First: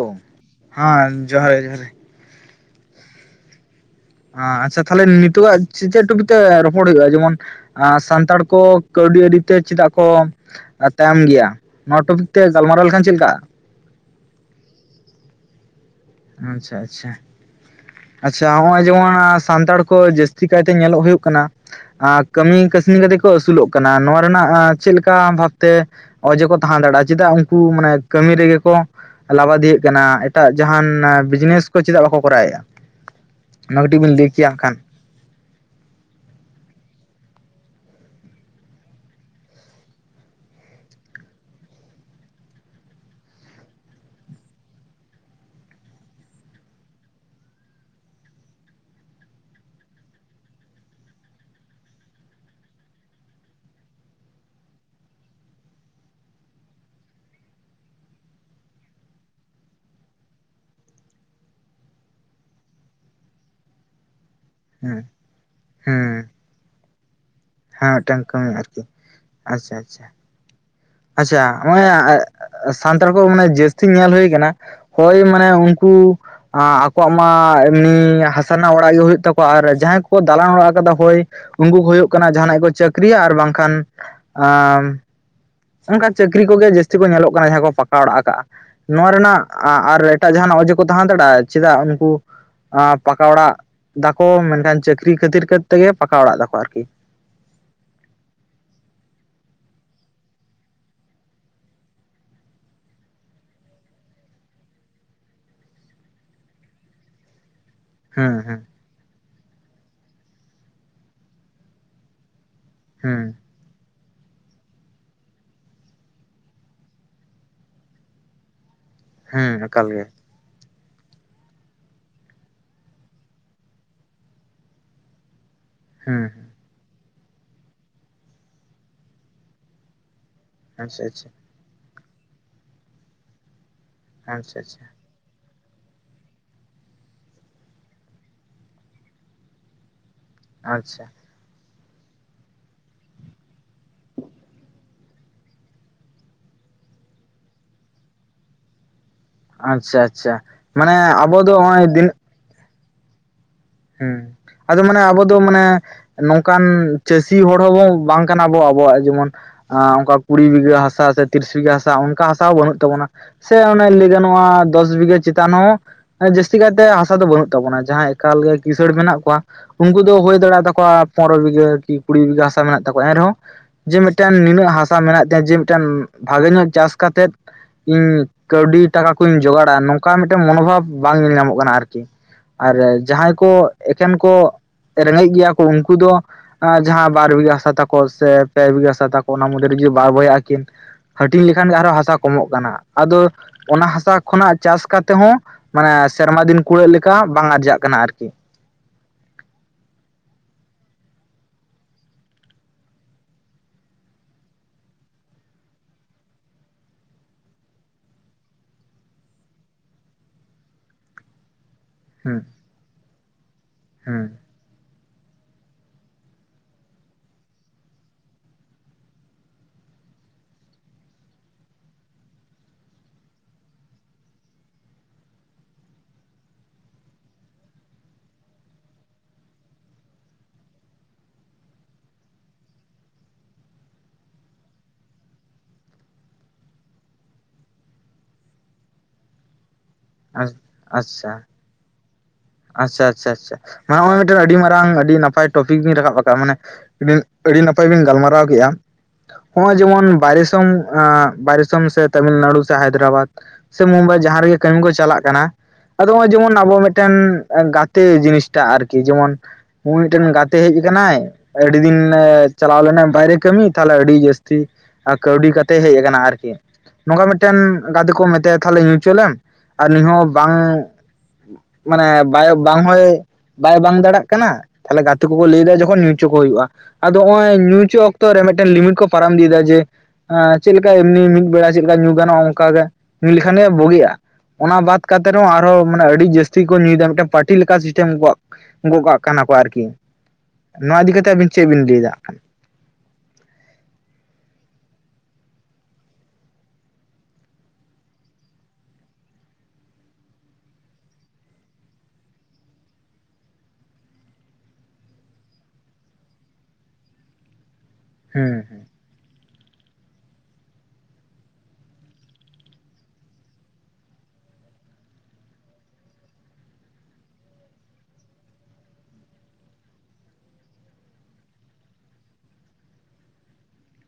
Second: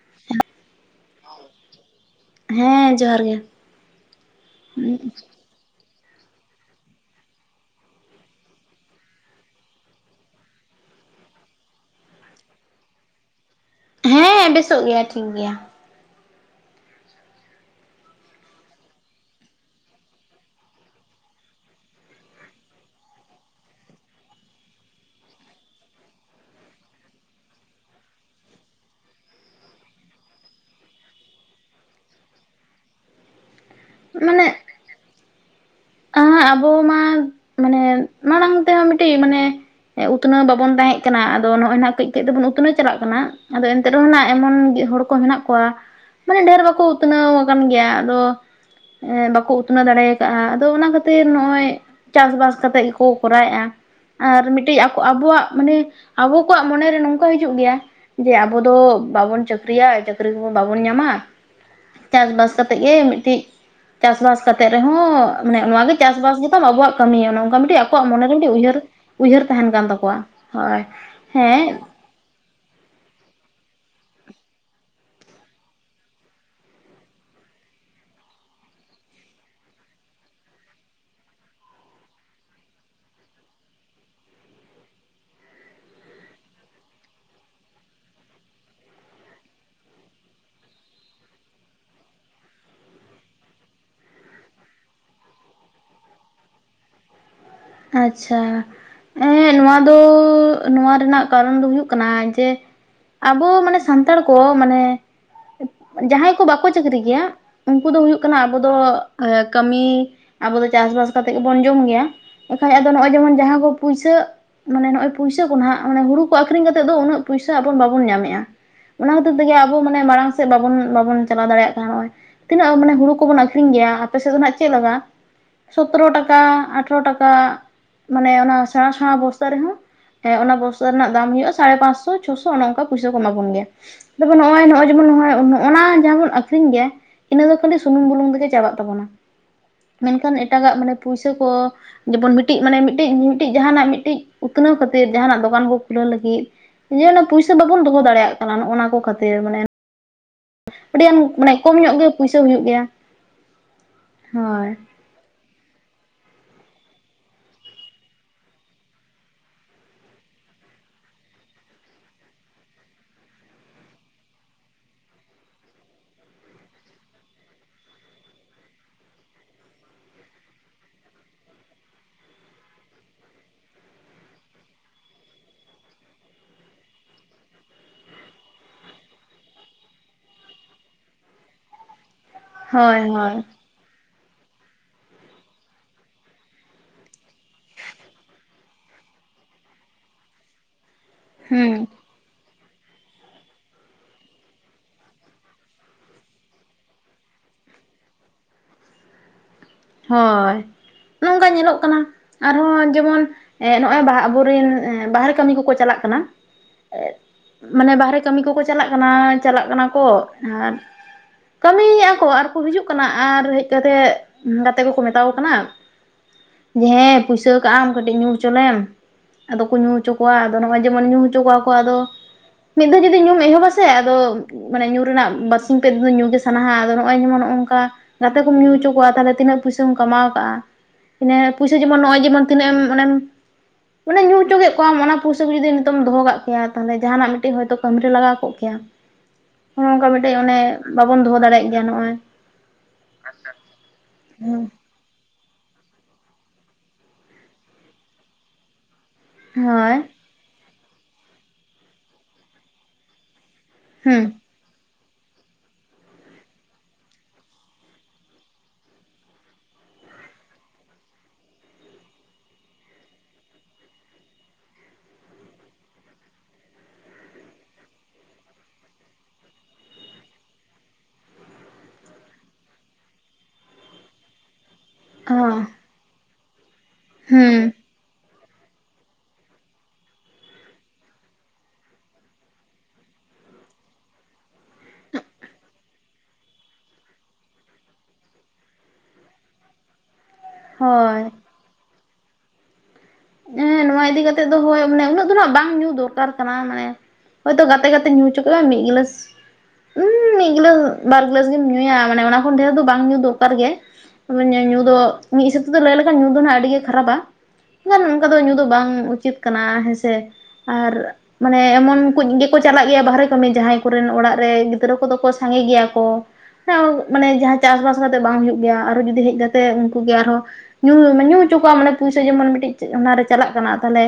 ᱳ ᱦᱟᱸ ᱡᱚᱦᱟᱨ ᱜᱮ ᱡᱚᱦᱟᱨ ᱜᱮ᱾ ᱦᱮᱸ ᱡᱚᱦᱟᱨ ᱜᱮ᱾ ᱟᱪᱪᱷᱟ ᱛᱟᱦᱚᱞᱮ ᱱᱤᱛᱚᱜ ᱟᱜ ᱪᱤᱛᱟ [inaudible] ᱨᱚᱯᱚᱲ ᱦᱩᱭᱩᱜᱼᱟ ᱡᱮᱢᱚᱱ ᱥᱟᱱᱛᱟᱲ ᱠᱚ ᱠᱟᱹᱣᱰᱤ ᱟᱹᱰᱤᱛᱮ ᱪᱮᱫᱟᱜ ᱠᱚ ᱟᱨ ᱛᱟᱭᱚᱢ ᱜᱮᱭᱟ ᱱᱚᱣᱟ ᱴᱚᱯᱤᱠ ᱛᱮ ᱜᱟᱞᱢᱟᱨᱟᱣ ᱞᱮᱠᱷᱟᱱ ᱪᱮᱫ ᱞᱮᱠᱟ-ᱟ? ᱦᱮᱸ ᱵᱮᱥᱚᱜ ᱜᱮᱭᱟ ᱴᱷᱤᱠ ᱜᱮᱭᱟ ᱾ ᱟᱪᱪᱷᱟ ᱟᱪᱪᱷᱟ᱾ ᱟᱪᱪᱷᱟ ᱦᱚᱸᱜ-ᱚᱭ ᱡᱮᱢᱚᱱ ᱥᱟᱱᱛᱟᱲ ᱠᱚ ᱡᱟᱹᱥᱛᱤ ᱠᱟᱭᱛᱮ ᱧᱮᱞᱚᱜ ᱦᱩᱭᱩᱜ ᱠᱟᱱᱟ ᱠᱟᱹᱢᱤ ᱠᱟᱹᱥᱱᱤ ᱠᱟᱛᱮ ᱠᱚ ᱟᱹᱥᱩᱞᱚᱜ ᱠᱟᱱᱟ ᱱᱚᱣᱟ ᱨᱮᱱᱟᱜ ᱪᱮᱫ ᱞᱮᱠᱟ ᱵᱷᱟᱵᱛᱮ ᱦᱚ-ᱚᱭ ᱡᱮ ᱠᱚ ᱛᱟᱦᱮᱸ ᱫᱟᱲᱮᱭᱟᱜ-ᱟ ᱪᱮᱫᱟᱜ ᱩᱱᱠᱩ ᱢᱟᱱᱮ ᱠᱟᱹᱢᱤ ᱨᱮᱜᱮ ᱠᱚ ᱞᱟᱵᱟᱫᱤᱭᱜ ᱠᱟᱱᱟ ᱮᱴᱟᱜ ᱡᱟᱦᱟᱱ ᱚᱱᱟ ᱵᱤᱡᱽᱱᱮᱥ ᱠᱚ ᱪᱮᱫᱟᱜ ᱵᱟᱠᱚ ᱠᱚᱨᱟᱣᱮᱫ-ᱟ ᱚᱱᱟ ᱠᱟᱹᱴᱤᱡ ᱵᱮᱱ ᱞᱟᱹᱭ ᱠᱮᱭᱟ ᱠᱷᱟᱱ? ᱟᱸ ᱟᱵᱚ ᱢᱟᱱᱮ ᱢᱟᱲᱟᱝ ᱛᱮᱦᱚᱸ ᱢᱤᱫᱴᱤᱡ ᱢᱟᱱᱮ ᱩᱛᱱᱟᱹᱣ ᱵᱟᱵᱚᱱ ᱛᱟᱦᱮᱸ ᱠᱟᱱᱟ ᱟᱫᱚ ᱱᱚᱭ ᱱᱟᱜ ᱠᱟᱹᱡ ᱠᱟᱹᱡ ᱛᱮᱵᱚᱱ ᱩᱛᱱᱟᱹᱣ ᱪᱟᱞᱟᱜ ᱠᱟᱱᱟ᱾ ᱟᱫᱚ ᱮᱱᱛᱮ ᱨᱮᱦᱚᱸ ᱱᱟᱜ ᱮᱢᱚᱱ ᱜᱤ ᱦᱚᱲ ᱠᱚ ᱢᱮᱱᱟᱜ ᱠᱚᱣᱟ᱾ ᱢᱟᱱᱮ ᱰᱷᱮᱨ ᱵᱟᱠᱚ ᱩᱛᱱᱟᱹᱣ ᱟᱠᱟᱱ ᱜᱮᱭᱟ ᱟᱫᱚ ᱮᱸ ᱵᱟᱠᱚ ᱩᱛᱱᱟᱹᱣ ᱫᱟᱲᱮᱣ ᱠᱟᱜᱼᱟ᱾ ᱫᱚ ᱟᱫᱚ ᱚᱱᱟ ᱠᱷᱟᱹᱛᱤᱨ ᱱᱚᱜᱼᱚᱭ ᱪᱟᱥ ᱵᱟᱥ ᱠᱟᱛᱮᱜ ᱜᱮᱠᱚ ᱠᱚᱨᱟᱣᱮᱫ-ᱟ᱾ ᱟᱨ ᱢᱤᱫᱴᱮᱡ ᱟᱠᱚ ᱟᱵᱚᱣᱟᱜ ᱢᱟᱱᱮ ᱟᱵᱚ ᱠᱚᱣᱟᱜ ᱢᱚᱱᱮᱨᱮ ᱱᱚᱝᱠᱟ ᱦᱤᱡᱩᱜ ᱜᱮᱭᱟ ᱡᱮ ᱟᱵᱚ ᱫᱚ ᱵᱟᱵᱚᱱ ᱪᱟᱹᱠᱨᱤᱭᱟ ᱪᱟᱹᱠᱨᱤ ᱠᱚᱵᱚᱱ ᱵᱟᱵᱚᱱ ᱧᱟᱢᱟ᱾ ᱪᱟᱥ-ᱵᱟᱥ ᱠᱟᱛᱮᱫ ᱜᱮ ᱢᱤᱫᱴᱤᱡ ᱪᱟᱥ-ᱵᱟᱥ ᱠᱟᱛᱮ ᱦᱮᱸ ᱨᱮᱦᱚᱸ ᱢᱟᱱᱮ ᱱᱚᱣᱟ ᱜᱮ ᱦᱮᱸ ᱪᱟᱥ-ᱵᱟᱥ ᱜᱮᱛᱟᱢ ᱟᱵᱚᱣᱟᱜ ᱠᱟᱹᱢᱤ ᱚᱱᱚ-ᱚᱝᱠᱟ ᱵᱤᱱ ᱴᱤᱡ ᱦᱮᱸ ᱟᱠᱚᱣᱟᱜ ᱢᱤᱫᱴᱟᱝ ᱢᱚᱱᱮ ᱨᱮ ᱢᱤᱫᱴᱤᱡ ᱠᱟᱹᱢᱤ ᱩᱭᱦᱟᱹᱨ ᱟᱨᱠᱤ ᱩᱭᱦᱟᱹᱨ ᱛᱟᱦᱮᱸᱱ ᱟᱪᱪᱷᱟ ᱠᱟᱱ ᱟᱪᱪᱷᱟ ᱛᱟᱠᱚᱣᱟ᱾ ᱦᱳᱭ᱾ ᱟᱪᱪᱷᱟ, ᱦᱮᱸ ᱱᱚᱜᱼᱚᱭ ᱟ ᱥᱟᱱᱛᱟᱲ ᱠᱚ ᱢᱟᱱᱮ ᱡᱟᱹᱥᱛᱤ ᱧᱮᱞ ᱦᱩᱭ ᱟᱠᱟᱱᱟ ᱦᱳᱭ ᱢᱟᱱᱮ ᱩᱱᱠᱩ ᱟ ᱟᱠᱚᱣᱟᱜ ᱢᱟ ᱮᱢᱱᱤ ᱦᱟᱥᱟ ᱨᱮᱱᱟᱜ ᱚᱲᱟᱜ ᱜᱮ ᱦᱩᱭᱩᱜ ᱛᱟᱠᱚᱣᱟ ᱟᱨ ᱡᱟᱦᱟᱸᱭ ᱠᱚᱠᱚ ᱫᱟᱞᱟᱱ ᱚᱲᱟᱜ ᱠᱟᱫᱟ ᱦᱳᱭ ᱩᱱᱠᱩ ᱠᱚ ᱦᱩᱭᱩᱜ ᱠᱟᱱᱟ ᱡᱟᱦᱟᱸᱱᱟᱜ ᱜᱮᱠᱚ ᱪᱟᱹᱠᱨᱤᱭᱟ ᱟᱨ ᱵᱟᱝᱠᱷᱟᱱ ᱮᱢ ᱚᱱᱠᱟᱱ ᱪᱟᱹᱠᱨᱤ ᱠᱚᱜᱮ ᱡᱟᱹᱥᱛᱤ ᱠᱚ ᱧᱮᱞᱚᱜ ᱠᱟᱱᱟ ᱡᱟᱦᱟᱸᱭ ᱠᱚ ᱯᱟᱠᱟ ᱚᱲᱟᱜ ᱟᱠᱟᱟᱜᱼᱟ᱾ ᱱᱚᱣᱟ ᱨᱮᱱᱟᱜ ᱟ-ᱟᱨ ᱮᱴᱟᱜ ᱡᱟᱦᱟᱸᱱᱟᱜ ᱚᱡᱮ ᱠᱚ ᱛᱟᱦᱮᱸ ᱫᱟᱲᱮᱭᱟᱜᱼᱟ, ᱪᱮᱫᱟᱜ ᱩᱱᱠᱩ ᱟᱸ ᱯᱟᱠᱟ ᱚᱲᱟᱜ ᱫᱟᱠᱚ ᱢᱮᱱᱠᱷᱟᱱ ᱪᱟᱹᱠᱨᱤ ᱠᱷᱟᱹᱛᱤᱨ ᱠᱟᱛᱛᱮᱜᱮ ᱯᱟᱠᱟ ᱚᱲᱟᱜ ᱫᱟᱠᱚ ᱟᱨᱠᱤ᱾ ᱟᱪᱪᱷᱟ᱾ ᱮᱦᱮᱸ ᱱᱚᱣᱟ ᱫᱚᱻ ᱱᱚᱣᱟ ᱨᱮᱱᱟᱜ ᱠᱟᱨᱚᱱ ᱫᱚ ᱦᱩᱭᱩᱜ ᱠᱟᱱᱟ ᱡᱮ ᱟᱵᱚ ᱢᱟᱱᱮ ᱥᱟᱱᱛᱟᱲ ᱠᱚ ᱢᱟᱱᱮ ᱡᱟᱦᱟᱸᱭ ᱠᱚ ᱵᱟᱠᱚ ᱪᱟᱹᱠᱨᱤ ᱜᱮᱭᱟ ᱩᱱᱠᱩ ᱫᱚ ᱦᱩᱭᱩᱜ ᱦᱮᱸ ᱠᱟᱱᱟ ᱟᱵᱚ ᱦᱮᱸ ᱫᱚ ᱮ ᱠᱟᱹᱢᱤ ᱟᱵᱚ ᱫᱚ ᱪᱟᱥ-ᱵᱟᱥ ᱠᱟᱛᱮᱜ ᱜᱮᱵᱚᱱ ᱡᱚᱢ ᱜᱮᱭᱟ᱾ ᱮᱱᱠᱷᱟᱭ ᱟᱫᱚ ᱱᱚᱜᱼᱚᱭ ᱦᱮᱸ ᱡᱮᱢᱚᱱ ᱡᱟᱦᱟᱸ ᱠᱚ ᱯᱩᱭᱥᱟᱹ ᱢᱟᱱᱮ ᱱᱚᱜᱼᱚᱭ ᱯᱚᱭᱥᱟᱹ ᱠᱚ ᱱᱟᱦᱟᱜ ᱢᱟᱱᱮ ᱦᱩᱲᱩ ᱠᱚ ᱟᱠᱷᱨᱤᱧ ᱠᱟᱛᱮᱫ ᱫᱚ ᱩᱱᱟᱹᱜ ᱯᱚᱭᱥᱟᱹ ᱟᱵᱚᱱ ᱵᱟᱵᱚᱱ ᱧᱟᱢᱮᱜᱼᱟ᱾ ᱚᱱᱟ ᱠᱷᱟᱹᱛᱤᱨ ᱦᱮᱸ ᱛᱮᱜᱮ ᱟᱵᱚ ᱮᱠᱟᱞ ᱢᱟᱱᱮ ᱜᱮ ᱢᱟᱲᱟᱝ ᱥᱮᱫ ᱵᱟᱵᱚᱱ ᱵᱟᱵᱚᱱ ᱪᱟᱞᱟᱣ ᱫᱟᱲᱮᱭᱟᱜ ᱠᱟᱱᱟ ᱱᱚᱜᱼᱚᱭ᱾ ᱛᱤᱱᱟᱹᱜ ᱟ ᱢᱟᱱᱮ ᱦᱩᱲᱩ ᱠᱚᱵᱚᱱ ᱟᱠᱷᱨᱤᱧ ᱜᱮᱭᱟ ᱟᱯᱮ ᱥᱮᱫ ᱫᱚ ᱱᱟᱦᱟᱜ ᱪᱮᱫ ᱞᱟᱜᱟᱼᱟ ᱥᱚᱛᱨᱚ ᱴᱟᱠᱟ, ᱦᱮᱸ ᱟᱴᱷᱮᱨᱚ ᱴᱟᱠᱟ᱾ ᱠᱟ ᱢᱟᱱᱮ ᱚᱱᱟ ᱥᱮᱬᱟᱸ ᱥᱮᱬᱟᱸ ᱵᱚᱥᱛᱟ ᱨᱮᱦᱚᱸ ᱮᱸ ᱚᱱᱟ ᱦᱮᱸ ᱵᱚᱥᱛᱟ ᱟᱪᱪᱷᱟ ᱨᱮᱱᱟᱜ ᱟᱪᱪᱷᱟ ᱫᱟᱢ ᱦᱩᱭᱩᱜᱼᱟ ᱥᱟᱲᱮ ᱯᱟᱸᱥᱥᱚ, ᱪᱷᱚᱥᱚ ᱚᱱᱮ ᱚᱱᱠᱟ ᱯᱩᱭᱥᱟᱹ ᱠᱚ ᱮᱢᱟ ᱵᱚᱱ ᱜᱮᱭᱟ᱾ ᱛᱚᱵᱮ ᱟᱪᱪᱷᱟ ᱱᱚᱜᱼᱚᱭ ᱱᱚᱜᱼᱚᱭ ᱟᱪᱪᱷᱟ ᱡᱮᱢᱚᱱ ᱩᱱᱟᱹᱜ ᱚᱱᱟ ᱡᱟᱦᱟᱸ ᱵᱚᱱ ᱟᱹᱷᱨᱤᱧ ᱜᱮᱭᱟ ᱤᱱᱟᱹ ᱫᱚ ᱠᱷᱟᱹᱞᱤ ᱥᱩᱱᱩᱢ ᱵᱩᱞᱩᱝ ᱛᱮᱜᱮ ᱪᱟᱵᱟᱜ ᱛᱟᱵᱚᱱᱟ᱾ ᱢᱮᱱᱠᱷᱟᱱ ᱮᱴ ᱮᱴᱟᱜᱟᱜ ᱢᱟᱱᱮ ᱟᱪᱪᱷᱟ ᱯᱩᱭᱥᱟᱹ ᱠᱚ ᱡᱮᱢᱚᱱ ᱢᱤᱫᱴᱤᱡ ᱢᱟᱱᱮ ᱢᱤᱫᱴᱤᱡ ᱢᱤᱫᱴᱤᱡ ᱡᱟᱦᱟᱸᱱᱟᱜ ᱢᱤᱫᱴᱤᱡ ᱩᱛᱱᱟᱹᱣ ᱠᱷᱟᱹᱛᱤᱨ ᱡᱟᱦᱟᱸᱱᱟᱜ ᱫᱚᱠᱟᱱ ᱠᱚ ᱠᱷᱩᱞᱟᱹᱣ ᱞᱟᱹᱜᱤᱫ ᱡᱮ ᱚᱱᱮ ᱯᱩᱭᱥᱟᱹ ᱵᱟᱵᱚᱱ ᱫᱚᱦᱚ ᱫᱟᱲᱮᱭᱟᱜ ᱠᱟᱱᱟ᱾ ᱱᱚᱜ-ᱚᱱᱟ ᱠᱚ ᱠᱷᱟᱹᱛᱤᱨ ᱢᱟᱱᱮ ᱟᱪᱪᱷᱟ ᱟᱪᱪᱷᱟ, ᱢᱟᱱᱮ ᱟᱵᱚ ᱫᱚ ᱱᱚᱜᱼᱚᱭ ᱫᱤᱱ ᱛᱟᱹᱣ ᱦᱩᱭᱩᱜ ᱜᱮᱭᱟ᱾ ᱦᱮᱸ᱾ ᱦᱳᱭ ᱟᱫᱚ ᱢᱟᱱᱮ ᱟᱵᱚ ᱫ ᱫᱚ ᱢᱟᱱᱮ ᱱᱚᱝᱠᱟᱱ ᱪᱟᱹᱥᱤ ᱦᱚᱲ ᱦᱚᱸᱵᱚ ᱵᱟᱝ ᱠᱟᱱᱟ ᱵᱚ ᱟᱵᱚᱣᱟᱜ ᱡᱮᱢᱚᱱ ᱚᱱᱠᱟ ᱠᱩᱲᱤ ᱵᱤᱜᱷᱟᱹ ᱦᱟᱥᱟ ᱥᱮ ᱛᱤᱨᱤᱥ ᱵᱤᱜᱷᱟᱹ ᱦᱟᱥᱟ ᱚᱱᱠᱟ ᱦᱟᱥᱟ ᱦᱚᱸ ᱵᱟᱹᱱᱩᱜ ᱛᱟᱵᱚᱱᱟ᱾ ᱥᱮ ᱚᱱᱮ ᱞᱟᱹᱭ ᱜᱟᱱᱚᱜᱼᱟ ᱫᱚᱥ ᱵᱤᱜᱷᱟᱹ ᱪᱮᱛᱟᱱ ᱦᱚᱸ ᱟ ᱡᱟᱹᱥᱛᱤ ᱠᱟᱭᱛᱮ ᱦᱟᱥᱟ ᱫᱚ ᱵᱟᱹᱱᱩᱜ ᱛᱟᱵᱚᱱᱟ᱾ ᱡᱟᱦᱟᱸᱭ ᱮᱠᱟᱞ ᱜᱮ ᱠᱤᱥᱟᱹᱲ ᱢᱮᱱᱟᱜ ᱠᱚᱣᱟ, ᱩᱱᱠᱩ ᱫᱚ ᱦᱳᱭ ᱫᱟᱲᱮ ᱛᱟᱠᱚᱣᱟ ᱯᱚᱱᱮᱨᱚ ᱵᱤᱜᱷᱟᱹ ᱠᱤ ᱠᱩᱲᱤ ᱵᱤᱜᱷᱟᱹ ᱦᱟᱥᱟ ᱢᱮᱱᱟᱜ ᱛᱟᱠᱚᱣᱟ᱾ ᱮᱱᱨᱮᱦᱚᱸ ᱡᱮ ᱢᱤᱫᱴᱮᱱ ᱱᱤᱱᱟᱹᱜ ᱦᱟᱥᱟ ᱢᱮᱱᱟᱜ ᱛᱤᱧᱟ ᱡᱮ ᱢᱤᱫᱴᱮᱱ ᱵᱷᱟᱜᱮ ᱧᱚᱜ ᱪᱟᱥ ᱠᱟᱛᱮᱫ ᱤᱧ ᱠᱟᱹᱣᱰᱤ ᱴᱟᱠᱟ ᱠᱚᱧ ᱡᱚᱜᱟᱲᱟ, ᱱᱚᱝᱠᱟ ᱢᱤᱫᱴᱮᱱ ᱢᱚᱱᱳᱵᱷᱟᱵᱽ ᱵᱟᱝ ᱧᱮᱞ ᱧᱟᱢᱚᱜ ᱠᱟᱱᱟ ᱟᱨᱠᱤ᱾ ᱟᱨ ᱦᱳᱭ ᱡᱟᱦᱟᱸᱭ ᱦᱳᱭ ᱠᱚ ᱮᱠᱷᱮᱱ ᱠᱚ ᱨᱮᱸᱜᱮᱡ ᱜᱮᱭᱟ ᱠᱚ ᱩᱱᱠᱩ ᱫᱚ ᱡᱟᱦᱟᱸ ᱵᱟᱨ ᱵᱤᱜᱷᱟᱹ ᱦᱟᱥᱟ ᱛᱟᱠᱚ ᱥᱮ ᱯᱮ ᱵᱤᱜᱷᱟᱹ ᱦᱟᱥᱟ ᱛᱟᱠᱚ ᱚᱱᱟ ᱢᱚᱫᱽᱫᱷᱮ ᱨᱮ ᱡᱩᱫᱤ ᱵᱟᱨ ᱵᱚᱭᱦᱟ ᱟᱹᱠᱤᱱ ᱦᱟᱹᱴᱤᱧ ᱞᱮᱠᱷᱟᱱ ᱜᱮ ᱦᱩᱸ ᱟᱨᱦᱚᱸ ᱦᱟᱥᱟ ᱠᱚᱢᱚᱜ ᱠᱟᱱᱟ᱾ ᱟᱫᱚ ᱚᱱᱟ ᱦᱟᱥᱟ ᱠᱷᱚᱱᱟᱜ ᱪᱟᱥ ᱠᱟᱛᱮ ᱦᱚᱸ ᱢᱟᱱᱮ ᱥᱮᱨᱢᱟ ᱫᱤᱱ ᱠᱩᱲᱟᱹᱜ ᱞᱮᱠᱟ ᱵᱟᱝ ᱟᱨᱡᱟᱜ ᱠᱟᱱᱟ ᱟᱨᱠᱤ᱾ ᱪᱮᱫ? ᱦᱳᱭ, ᱱᱚᱝᱠᱟ ᱧᱮᱞᱚᱜ ᱠᱟᱱᱟ᱾ ᱟᱨᱦᱚᱸ ᱡᱮᱢᱚᱱ ᱮᱸ ᱱᱚᱜᱚᱭ ᱵᱟᱦᱟ ᱟᱵᱚᱨᱮᱱ ᱮᱸ ᱵᱟᱦᱨᱮ ᱠᱟᱹᱢᱤ ᱠᱚᱠᱚ ᱪᱟᱞᱟᱜ ᱠᱟᱱᱟ᱾ ᱢᱟᱱᱮ ᱵᱟᱦᱨᱮ ᱠᱟᱹᱢᱤ ᱠᱚᱠᱚ ᱪᱟᱞᱟᱜ ᱠᱟᱱᱟ ᱪᱟᱞᱟᱜ ᱠᱟᱱᱟ ᱠᱚ ᱟᱨ ᱠᱟᱹᱢᱤᱭᱮᱜ-ᱟ ᱠᱚ ᱦᱩᱸ ᱟᱨᱠᱚ ᱦᱤᱡᱩᱜ ᱠᱟᱱᱟ ᱟᱨ ᱦᱮᱡ ᱠᱟᱛᱮᱫ ᱦᱩᱸ ᱜᱟᱛᱮ ᱠᱚᱠᱚ ᱢᱮᱛᱟᱠᱚ ᱠᱟᱱᱟ ᱡᱮ ᱦᱮᱸ ᱯᱩᱭᱥᱟᱹ ᱠᱟᱜᱟᱢ ᱠᱟᱹᱴᱤᱡ ᱧᱩ ᱦᱚᱪᱚ ᱞᱮᱢ᱾ ᱟᱫᱚ ᱠᱚ ᱧᱩ ᱦᱚᱪᱚ ᱠᱚᱣᱟ ᱟᱫᱚ ᱱᱚᱜᱚᱭ ᱡᱮᱢᱚᱱ ᱧᱩ ᱦᱚᱪᱚ ᱠᱚᱣᱟ ᱠᱚ ᱟᱫᱚ ᱢᱤᱫᱷᱟᱣ ᱡᱩᱫᱤ ᱧᱩᱢ ᱮᱦᱚᱵᱟ ᱥᱮ ᱟᱫᱚ ᱢᱟᱱᱮ ᱧᱩ ᱨᱮᱱᱟᱜ ᱵᱟᱨᱥᱤᱧ ᱯᱮ ᱫᱤᱱ ᱧᱩ ᱜᱮ ᱥᱟᱱᱟᱣᱟ ᱟᱫᱚ ᱱᱚᱜᱚᱭ ᱡᱮᱢᱚᱱ ᱱᱚᱜᱚᱝᱠᱟ ᱜᱟᱛᱮ ᱠᱚᱢ ᱧᱩ ᱦᱚᱪᱚ ᱠᱚᱣᱟ ᱛᱟᱦᱟᱞᱮ ᱛᱤᱱᱟᱹᱜ ᱯᱩᱭᱥᱟᱹᱢ ᱠᱟᱢᱟᱣ ᱠᱟᱜᱟ, ᱛᱤᱱᱮ ᱯᱩᱭᱥᱟᱹ ᱡᱮᱢᱚᱱ ᱱᱚᱜᱚᱭ ᱡᱮᱢᱚᱱ ᱛᱤᱱᱟᱹᱜ ᱮᱢ ᱚᱱᱮᱢ ᱚᱱᱮ ᱧᱩ ᱦᱚᱪᱚ ᱠᱮᱜ ᱠᱚᱣᱟᱢ ᱚᱱᱟ ᱯᱩᱭᱥᱟᱹ ᱠᱚ ᱡᱩᱫᱤᱢ ᱱᱤᱛᱳᱜᱮᱢ ᱫᱚᱦᱚ ᱠᱟᱜ ᱠᱮᱭᱟ, ᱛᱟᱦᱟᱞᱮ ᱡᱟᱦᱟᱱᱟᱜ ᱢᱤᱫ ᱴᱤᱡ ᱦᱳᱭᱛᱚ ᱠᱟᱹᱢᱤ ᱨᱮ ᱞᱟᱜᱟᱣ ᱠᱚᱜ ᱠᱮᱭᱟ ᱚᱱᱚ ᱚᱝᱠᱟ ᱢᱤᱫ ᱴᱮᱡ ᱚᱱᱮ ᱵᱟᱵᱚᱱ ᱫᱚᱦᱚ ᱟᱪᱪᱷᱟ ᱫᱟᱲᱮᱭᱟᱜ ᱜᱮᱭᱟ, ᱱᱚᱜᱚᱭ ᱟᱪᱪᱷᱟ ᱟᱪᱪᱷᱟ ᱟᱪᱪᱷᱟ ᱢᱟ ᱱᱚᱜᱚᱭ ᱢᱤᱫ ᱴᱮᱱ ᱟᱹᱰᱤ ᱢᱟᱨᱟᱝ ᱟᱹᱰᱤ ᱱᱟᱯᱟᱭ ᱴᱚᱯᱤᱠ ᱵᱤᱱ ᱨᱟᱠᱟᱵ ᱠᱟᱜᱟ, ᱢᱟᱱᱮ ᱟᱹᱰᱤ ᱱᱟᱯᱟᱭ ᱵᱤᱱ ᱜᱟᱞᱢᱟᱨᱟᱣ ᱠᱮᱜᱟ᱾ ᱦᱚᱸᱜᱚᱭ ᱦᱳᱭ ᱡᱮᱢᱚᱱ ᱵᱟᱭᱨᱮ ᱫᱤᱥᱚᱢ ᱟᱸ ᱵᱟᱭᱨᱮ ᱫᱤᱥᱚᱢ ᱥᱮ ᱛᱟᱢᱤᱞᱱᱟᱲᱩ ᱥᱮ ᱦᱟᱭᱫᱨᱟᱵᱟᱫᱽ ᱥᱮ ᱢᱩᱢᱵᱟᱭ ᱦᱩᱸ ᱡᱟᱦᱟᱸ ᱨᱮᱜᱮ ᱠᱟᱹᱢᱤ ᱠᱚ ᱪᱟᱞᱟᱜ ᱠᱟᱱᱟ ᱟᱫᱚ ᱦᱚᱸᱜᱚᱭ ᱡᱚᱢᱚᱱ ᱟᱵᱚ ᱢᱮᱫᱴᱮᱱ ᱜᱟᱛᱮ ᱡᱤᱱᱤᱥᱴᱟᱜ ᱟᱨᱠᱤ ᱡᱮᱢᱚᱱ ᱦᱩᱸᱜᱩᱭ ᱢᱤᱫᱴᱮᱱ ᱜᱟᱛᱮ ᱦᱮᱡ ᱠᱟᱱᱟᱭ ᱟᱹᱰᱤ ᱫᱤᱱ ᱪᱟᱞᱟᱣ ᱞᱮᱱᱟᱭ ᱵᱟᱭᱨᱮ ᱠᱟᱹᱢᱤ ᱛᱟᱦᱟᱞᱮ ᱟᱹᱰᱤ ᱡᱟᱹᱥᱛᱤ ᱠᱟᱹᱣᱰᱤ ᱠᱟᱛᱮᱡ ᱦᱮᱡ ᱠᱟᱱᱟ ᱟᱨᱠᱤ᱾ ᱱᱚᱝᱠᱟ ᱢᱤᱫᱴᱮᱱ ᱜᱟᱛᱮ ᱠᱚ ᱢᱮᱛᱟᱭᱟ ᱛᱟᱦᱟᱞᱮ ᱧᱩ ᱦᱚᱪᱚ ᱞᱮᱢ ᱟᱨ ᱱᱩᱭ ᱦᱚᱸ ᱵᱟᱝ ᱢᱟᱱᱮ ᱵᱟᱭ ᱵᱟᱝ ᱦᱚᱭ ᱵᱟᱭ ᱵᱟᱝ ᱫᱟᱲᱮᱜ ᱠᱟᱱᱟ, ᱛᱟᱦᱟᱞᱮ ᱜᱟᱛᱮ ᱠᱚᱠᱚ ᱦᱚᱸ ᱞᱟᱹᱭᱫᱟ ᱡᱚᱠᱷᱚᱱ ᱧᱩ ᱦᱚᱪᱚ ᱠᱚ ᱦᱩᱭᱩᱜ-ᱟ᱾ ᱟᱫᱚ ᱦᱚᱜᱚᱭ ᱦᱩᱸ ᱧᱩ ᱦᱚᱪᱚ ᱚᱠᱛᱚ ᱨᱮ ᱢᱮᱫᱴᱮᱱ ᱞᱤᱢᱤᱴ ᱠᱚ ᱯᱟᱨᱚᱢ ᱤᱫᱤᱫᱟ ᱡᱮ ᱟᱸ ᱪᱮᱫ ᱞᱮᱠᱟ ᱮᱢᱱᱤ ᱢᱤᱫ ᱵᱮᱲᱟ ᱪᱮᱫ ᱞᱮᱠᱟ ᱧᱩ ᱜᱟᱱᱚᱜ-ᱟ ᱚᱝᱠᱟ ᱜᱮ [unintelligible] ᱞᱮᱠᱷᱟᱱ ᱜᱮ ᱵᱩᱜᱮᱜ-ᱟ᱾ ᱚᱱᱟ ᱵᱟᱛ ᱠᱟᱛᱮ ᱨᱮᱦᱚᱸ ᱟᱨᱦᱚᱸ ᱢᱟᱱᱮ ᱟᱹᱰᱤ ᱡᱟᱹᱥᱛᱤ ᱠᱚ ᱧᱩᱭ ᱫᱟ ᱢᱤᱫ ᱴᱟᱱ ᱯᱟᱴᱤ ᱞᱮᱠᱟ ᱥᱤᱥᱴᱮᱢ ᱜᱚᱜ ᱜᱚᱜ ᱠᱟᱜ ᱠᱟᱱᱟ ᱠᱚ ᱟᱨᱠᱤ, ᱱᱚᱣᱟ ᱤᱫᱤ ᱦᱳᱭ ᱠᱟᱛᱮ ᱟᱵᱤᱱ ᱪᱮᱜ ᱵᱤᱱ ᱞᱮ ᱫᱟ? ᱮᱸ ᱱᱚᱣᱟ ᱤᱫᱤ ᱠᱟᱛᱮᱜ ᱫᱚ ᱦᱳᱭ ᱢᱟᱱᱮ ᱩᱱᱟᱹᱜ ᱫᱚ ᱱᱟᱜ ᱵᱟᱝ ᱧᱩ ᱫᱚᱨᱠᱟᱨ ᱠᱟᱱᱟ, ᱢᱟᱱᱮ ᱦᱳᱭ ᱛᱚ ᱜᱟᱛᱮ ᱜᱟᱛᱮ ᱧᱩ ᱦᱚᱪᱚ [unintelligible] ᱢᱤᱫ ᱜᱮᱞᱟᱥ᱾ ᱩᱸ ᱢᱤᱫ ᱜᱮᱞᱟᱥ ᱵᱟᱨ ᱜᱮᱞᱟᱥ ᱜᱮᱢ ᱧᱩᱭᱟ, ᱢᱟᱱᱮ ᱚᱱᱟ ᱠᱷᱚᱱ ᱰᱷᱮᱨ ᱫᱚ ᱵᱟᱝ ᱧᱩ ᱫᱚᱨᱠᱟᱨ ᱜᱮ᱾ [unintelligible] ᱧᱩ ᱫᱚ ᱢᱤᱫ ᱥᱤᱥᱟᱹᱯᱛᱮ ᱫᱚ ᱞᱟᱹᱭ ᱞᱮᱠᱷᱟᱱ ᱧᱩ ᱫᱚ ᱱᱟᱜ ᱟᱹᱰᱤ ᱜᱮ ᱠᱷᱟᱨᱟᱯ-ᱟ᱾ ᱮᱠᱷᱟᱱ ᱚᱝᱠᱟ ᱫᱚ ᱦᱩᱸ ᱧᱩ ᱫᱚ ᱵᱟᱝ ᱦᱩᱸ ᱩᱪᱤᱛ ᱠᱟᱱᱟ ᱦᱮᱸᱥᱮ ᱟᱨ ᱢᱟᱱᱮ ᱮᱢᱚᱱ ᱠᱚᱡ ᱜᱮᱠᱚ ᱪᱟᱞᱟᱜ ᱜᱮᱭᱟ ᱵᱟᱦᱨᱮ ᱠᱟᱹᱢᱤ ᱡᱟᱦᱟᱸᱭ ᱠᱚᱨᱮᱱ ᱚᱲᱟᱜ ᱨᱮ ᱜᱤᱫᱽᱨᱟᱹ ᱠᱚᱫᱚ ᱠᱚ ᱥᱟᱸᱜᱮ ᱜᱮᱭᱟ ᱠᱚ᱾ ᱦᱮᱸ ᱢᱟᱱᱮ ᱡᱟᱦᱟᱸ ᱪᱟᱥ ᱵᱟᱥ ᱠᱟᱛᱮᱜ ᱵᱟᱝ ᱦᱩᱭᱩᱜ ᱜᱮᱭᱟ ᱟᱨᱦᱚᱸ ᱡᱩᱫᱤ ᱦᱮᱡ ᱠᱟᱛᱮᱜ ᱩᱝᱠᱩ ᱜᱮ ᱟᱨᱦᱚᱸ ᱧᱩ ᱢᱟ ᱧᱩ ᱦᱚᱪᱚ ᱠᱚᱣᱟᱢ ᱢᱟᱱᱮ ᱯᱩᱭᱥᱟ ᱡᱮᱢᱚᱱ ᱢᱤᱫ ᱴᱤᱡ ᱚᱱᱟᱨᱮ ᱪᱟᱞᱟᱜ ᱠᱟᱱᱟ ᱛᱟᱦᱟᱞᱮ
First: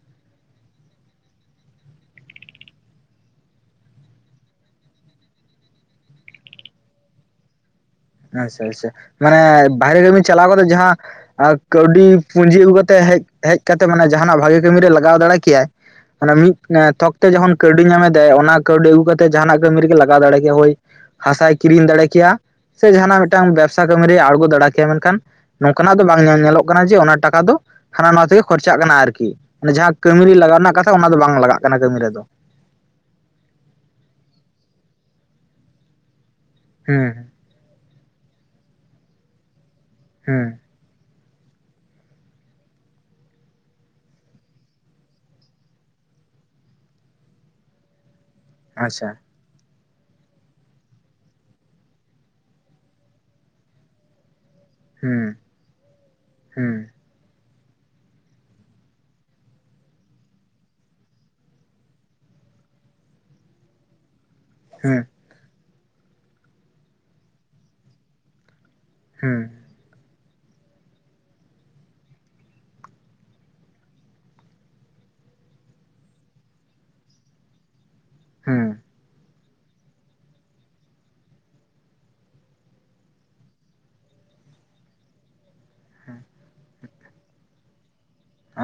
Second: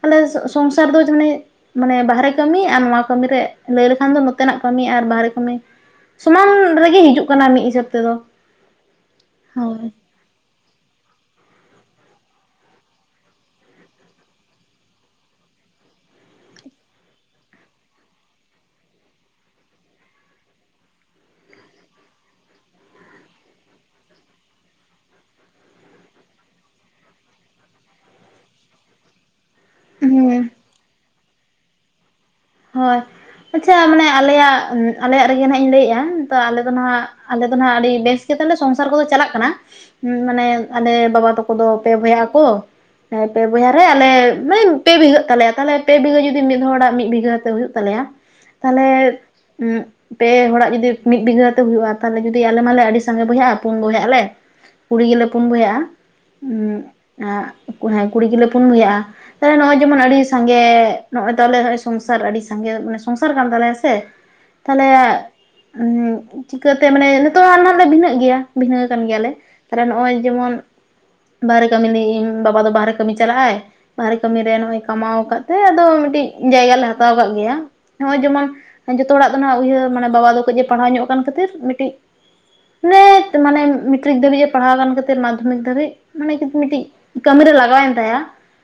ᱛᱟᱦᱟᱞᱮ ᱥᱚᱝᱥᱟᱨ ᱫᱚ [unintelligible] ᱢᱟᱱᱮ ᱵᱟᱦᱨᱮ ᱠᱟᱹᱢᱤ ᱟᱨ ᱱᱚᱣᱟ ᱠᱟᱹᱢᱤ ᱨᱮ ᱞᱟᱹᱭ ᱞᱮᱠᱷᱟᱱ ᱫᱚ ᱱᱚᱛᱮᱱᱟᱜ ᱠᱟᱹᱢᱤ ᱟᱨ ᱵᱟᱦᱨᱮ ᱠᱟᱹᱢᱤ ᱥᱚᱢᱟᱱ ᱨᱮᱜᱮ ᱦᱤᱡᱩᱜ ᱠᱟᱱᱟ ᱢᱤᱫ ᱦᱤᱥᱟᱹᱵ ᱛᱮᱫᱚ᱾ ᱟᱪᱪᱷᱟ ᱟᱪᱪᱷᱟ ᱢᱟᱱᱮ ᱦᱳᱭ ᱵᱟᱦᱨᱮ ᱠᱟᱹᱢᱤ ᱪᱟᱞᱟᱣ ᱠᱟᱛᱮᱜ ᱡᱟᱦᱟᱸ ᱟᱨ ᱠᱟᱹᱣᱰᱤ ᱯᱩᱸᱡᱤ ᱟᱹᱜᱩ ᱠᱟᱛᱮᱜ ᱦᱮᱡ ᱦᱮᱡ ᱠᱟᱛᱮᱜ ᱢᱟᱱᱮ ᱡᱟᱦᱟᱱᱟᱜ ᱵᱷᱟᱜᱮ ᱠᱟᱹᱢᱤ ᱨᱮ ᱞᱟᱜᱟᱣ ᱫᱟᱲᱮ ᱠᱮᱭᱟᱭ ᱚᱱᱮ ᱢᱤᱫ ᱛᱷᱚᱠ ᱛᱮ ᱡᱚᱠᱷᱚᱱ ᱠᱟᱹᱣᱰᱤ ᱧᱟᱢᱮᱫᱟᱭ ᱚᱱᱟ ᱠᱟᱹᱣᱰᱤ ᱟᱹᱜᱩ ᱠᱟᱛᱮ ᱡᱟᱦᱟᱱᱟᱜ ᱠᱟᱹᱢᱤ ᱨᱮᱜᱮ ᱞᱟᱜᱟᱣ ᱫᱟᱲᱮ ᱠᱮᱭᱟ ᱦᱳᱭ᱾ ᱦᱟᱥᱟᱭ ᱠᱤᱨᱤᱧ ᱫᱟᱲᱮ ᱠᱮᱭᱟ, ᱥᱮ ᱡᱟᱦᱟᱱᱟᱜ ᱢᱤᱫᱴᱟᱝ ᱵᱮᱵᱽᱥᱟ ᱠᱟᱹᱢᱤᱨᱮ ᱟᱬᱜᱚ ᱫᱟᱲᱮ ᱠᱮᱭᱟ ᱢᱮᱱᱠᱷᱟᱱ ᱱᱚᱝᱠᱟᱱᱟᱜ ᱫᱚ ᱵᱟᱝ ᱧᱮᱞ ᱧᱮᱞᱚᱜ ᱠᱟᱱᱟ ᱡᱮ ᱚᱱᱟ ᱴᱟᱠᱟ ᱫᱚ ᱦᱟᱱᱟ ᱱᱟᱣᱟ ᱛᱮᱜᱮ ᱠᱷᱚᱨᱪᱟᱜ ᱠᱟᱱᱟ ᱟᱨᱠᱤ᱾ ᱢᱟᱱᱮ ᱡᱟᱦᱟᱸ ᱠᱟᱹᱢᱤ ᱨᱮ ᱦᱮᱸ ᱞᱟᱜᱟᱣ ᱨᱮᱱᱟᱜ ᱠᱟᱛᱷᱟ ᱚᱱᱟ ᱫᱚ ᱵᱟᱝ ᱞᱟᱜᱟᱜ ᱠᱟᱱᱟ ᱠᱟᱹᱢᱤ ᱨᱮᱫᱚ᱾ ᱦᱳᱭ ᱟᱪᱪᱷᱟ ᱢᱟᱱᱮ ᱟᱞᱮᱭᱟᱜ ᱟᱞᱮᱭᱟᱜ ᱨᱮᱜᱮ ᱱᱟᱜ ᱤᱧ ᱞᱟᱹᱭᱮᱜ-ᱟ, ᱛᱚ ᱟᱞᱮ ᱫᱚ ᱱᱟᱜ ᱦᱩᱸ ᱟᱞᱮ ᱫᱚ ᱱᱟᱜ ᱟᱹᱰᱤ ᱵᱮᱥ ᱜᱮᱛᱟᱞᱮ ᱥᱚᱝᱥᱟᱨ ᱠᱚᱫᱚ ᱪᱟᱞᱟᱜ ᱠᱟᱱᱟ ᱢᱟᱱᱮ ᱦᱩᱸ ᱟᱞᱮ ᱵᱟᱵᱟ ᱛᱟᱠᱚ ᱫᱚ ᱯᱮ ᱵᱚᱭᱦᱟᱜ ᱟᱠᱚ᱾ ᱦᱮᱸ ᱯᱮ ᱵᱚᱭᱦᱟᱨ ᱨᱮ ᱟᱞᱮ ᱢᱟᱱᱮ ᱯᱮ ᱵᱤᱜᱷᱟᱹᱜ ᱛᱟᱞᱮᱭ-ᱟ ᱛᱟᱦᱟᱞᱮ ᱯᱮ ᱵᱤᱜᱷᱟᱹ ᱡᱩᱫᱤ ᱢᱤᱫ ᱦᱚᱲᱟᱜ ᱢᱤᱫ ᱵᱤᱜᱷᱟᱹ ᱦᱩᱭᱩᱜ ᱛᱟᱞᱮᱭᱟ ᱛᱟᱦᱞᱮ ᱟᱪᱪᱷᱟ ᱯᱮ ᱦᱚᱲᱟᱜ ᱡᱩᱫᱤ ᱢᱤᱫ ᱵᱤᱜᱷᱟᱹ ᱛᱮ ᱦᱩᱭᱩᱜ-ᱟ ᱛᱟᱦᱞᱮ ᱡᱩᱫᱤ ᱟᱞᱮ ᱢᱟᱞᱮ ᱟᱹᱰᱤ ᱥᱟᱸᱜᱮ ᱵᱚᱭᱦᱟᱜ-ᱟ ᱯᱩᱱ ᱵᱚᱭᱦᱟᱜ ᱟᱞᱮ, ᱠᱩᱲᱤ ᱦᱩᱸ ᱜᱮᱞᱮ ᱯᱩᱱ ᱵᱚᱭᱦᱟᱜ-ᱟ, ᱦᱩᱸ ᱦᱮᱸ ᱠᱩᱲᱤ ᱜᱮᱞᱮ ᱯᱩᱱ ᱵᱚᱭᱦᱟᱜ-ᱟ᱾ ᱛᱟᱦᱞᱮ ᱱᱚᱜ-ᱚᱭ ᱡᱮᱢᱚᱱ ᱟᱹᱰᱤ ᱥᱟᱸᱜᱮ ᱱᱚᱜ-ᱚᱭ ᱛᱟᱞᱮ ᱥᱚᱝ ᱥᱟᱨ ᱟᱹᱰᱤ ᱥᱟᱸᱜᱮ ᱢᱟᱱᱮ ᱥᱚᱝᱥᱟᱨ ᱠᱟᱱ ᱛᱟᱞᱮᱭᱟᱥᱮ ᱛᱟᱦᱞᱮ ᱦᱩᱸ ᱦᱮᱸ ᱪᱤᱠᱟᱹᱛᱮ ᱢᱟᱱᱮ ᱱᱤᱛᱚᱜ ᱱᱟᱜ ᱦᱟᱸᱜ ᱞᱮ ᱵᱷᱤᱱᱟᱹᱜ ᱜᱮᱭᱟ ᱵᱷᱤᱱᱟᱹ ᱠᱟᱱ ᱜᱮᱭᱟᱞᱮ, ᱦᱩᱸ ᱛᱟᱦᱚᱞᱮ ᱱᱚᱜ-ᱚᱭ ᱡᱮᱢᱚᱱ ᱵᱟᱦᱨᱮ ᱠᱟᱹᱢᱤ [unintelligible] ᱤᱧ ᱵᱟᱵᱟ ᱫᱚ ᱵᱟᱦᱨᱮ ᱠᱟᱹᱢᱤ ᱪᱟᱞᱟᱜ-ᱟᱭ ᱵᱟᱦᱨᱮ ᱠᱟᱹᱢᱤ ᱨᱮ ᱱᱚᱜ-ᱚᱭ ᱠᱟᱢᱟᱣ ᱠᱟᱫ ᱛᱮ ᱟᱫᱚ ᱢᱤᱫᱴᱤᱡ ᱡᱟᱭᱜᱟ ᱞᱮ ᱦᱟᱛᱟᱣ ᱠᱟᱜ ᱜᱮᱭᱟᱢ ᱱᱚᱜ-ᱚᱭ ᱡᱮᱢᱚᱱ ᱦᱩᱸ ᱡᱚᱛᱚ ᱦᱚᱲᱟᱜ ᱤᱧᱟᱹᱜ ᱤᱭᱦᱟᱹᱨ ᱢᱟᱱᱮ ᱵᱟᱵᱟ ᱫᱚ ᱠᱟᱹᱡᱮ ᱯᱟᱲᱦᱟᱣ ᱧᱚᱜ ᱠᱟᱱ ᱠᱷᱟᱹᱛᱤᱨ ᱢᱤᱴᱤᱡ [unintelligible] ᱢᱟᱱᱮ ᱢᱮᱴᱨᱤᱠ ᱫᱷᱟᱹᱵᱤᱡᱮ ᱯᱟᱲᱦᱟᱣ ᱞᱮᱱ ᱢᱟᱫᱽᱫᱷᱚᱢᱤᱠ ᱫᱷᱟᱹᱨᱤᱡ ᱢᱟᱱᱮ ᱢᱤᱫᱴᱤᱡ ᱠᱟᱹᱢᱤᱨᱮ ᱞᱟᱜᱟᱣᱮᱱ ᱛᱟᱭᱟ,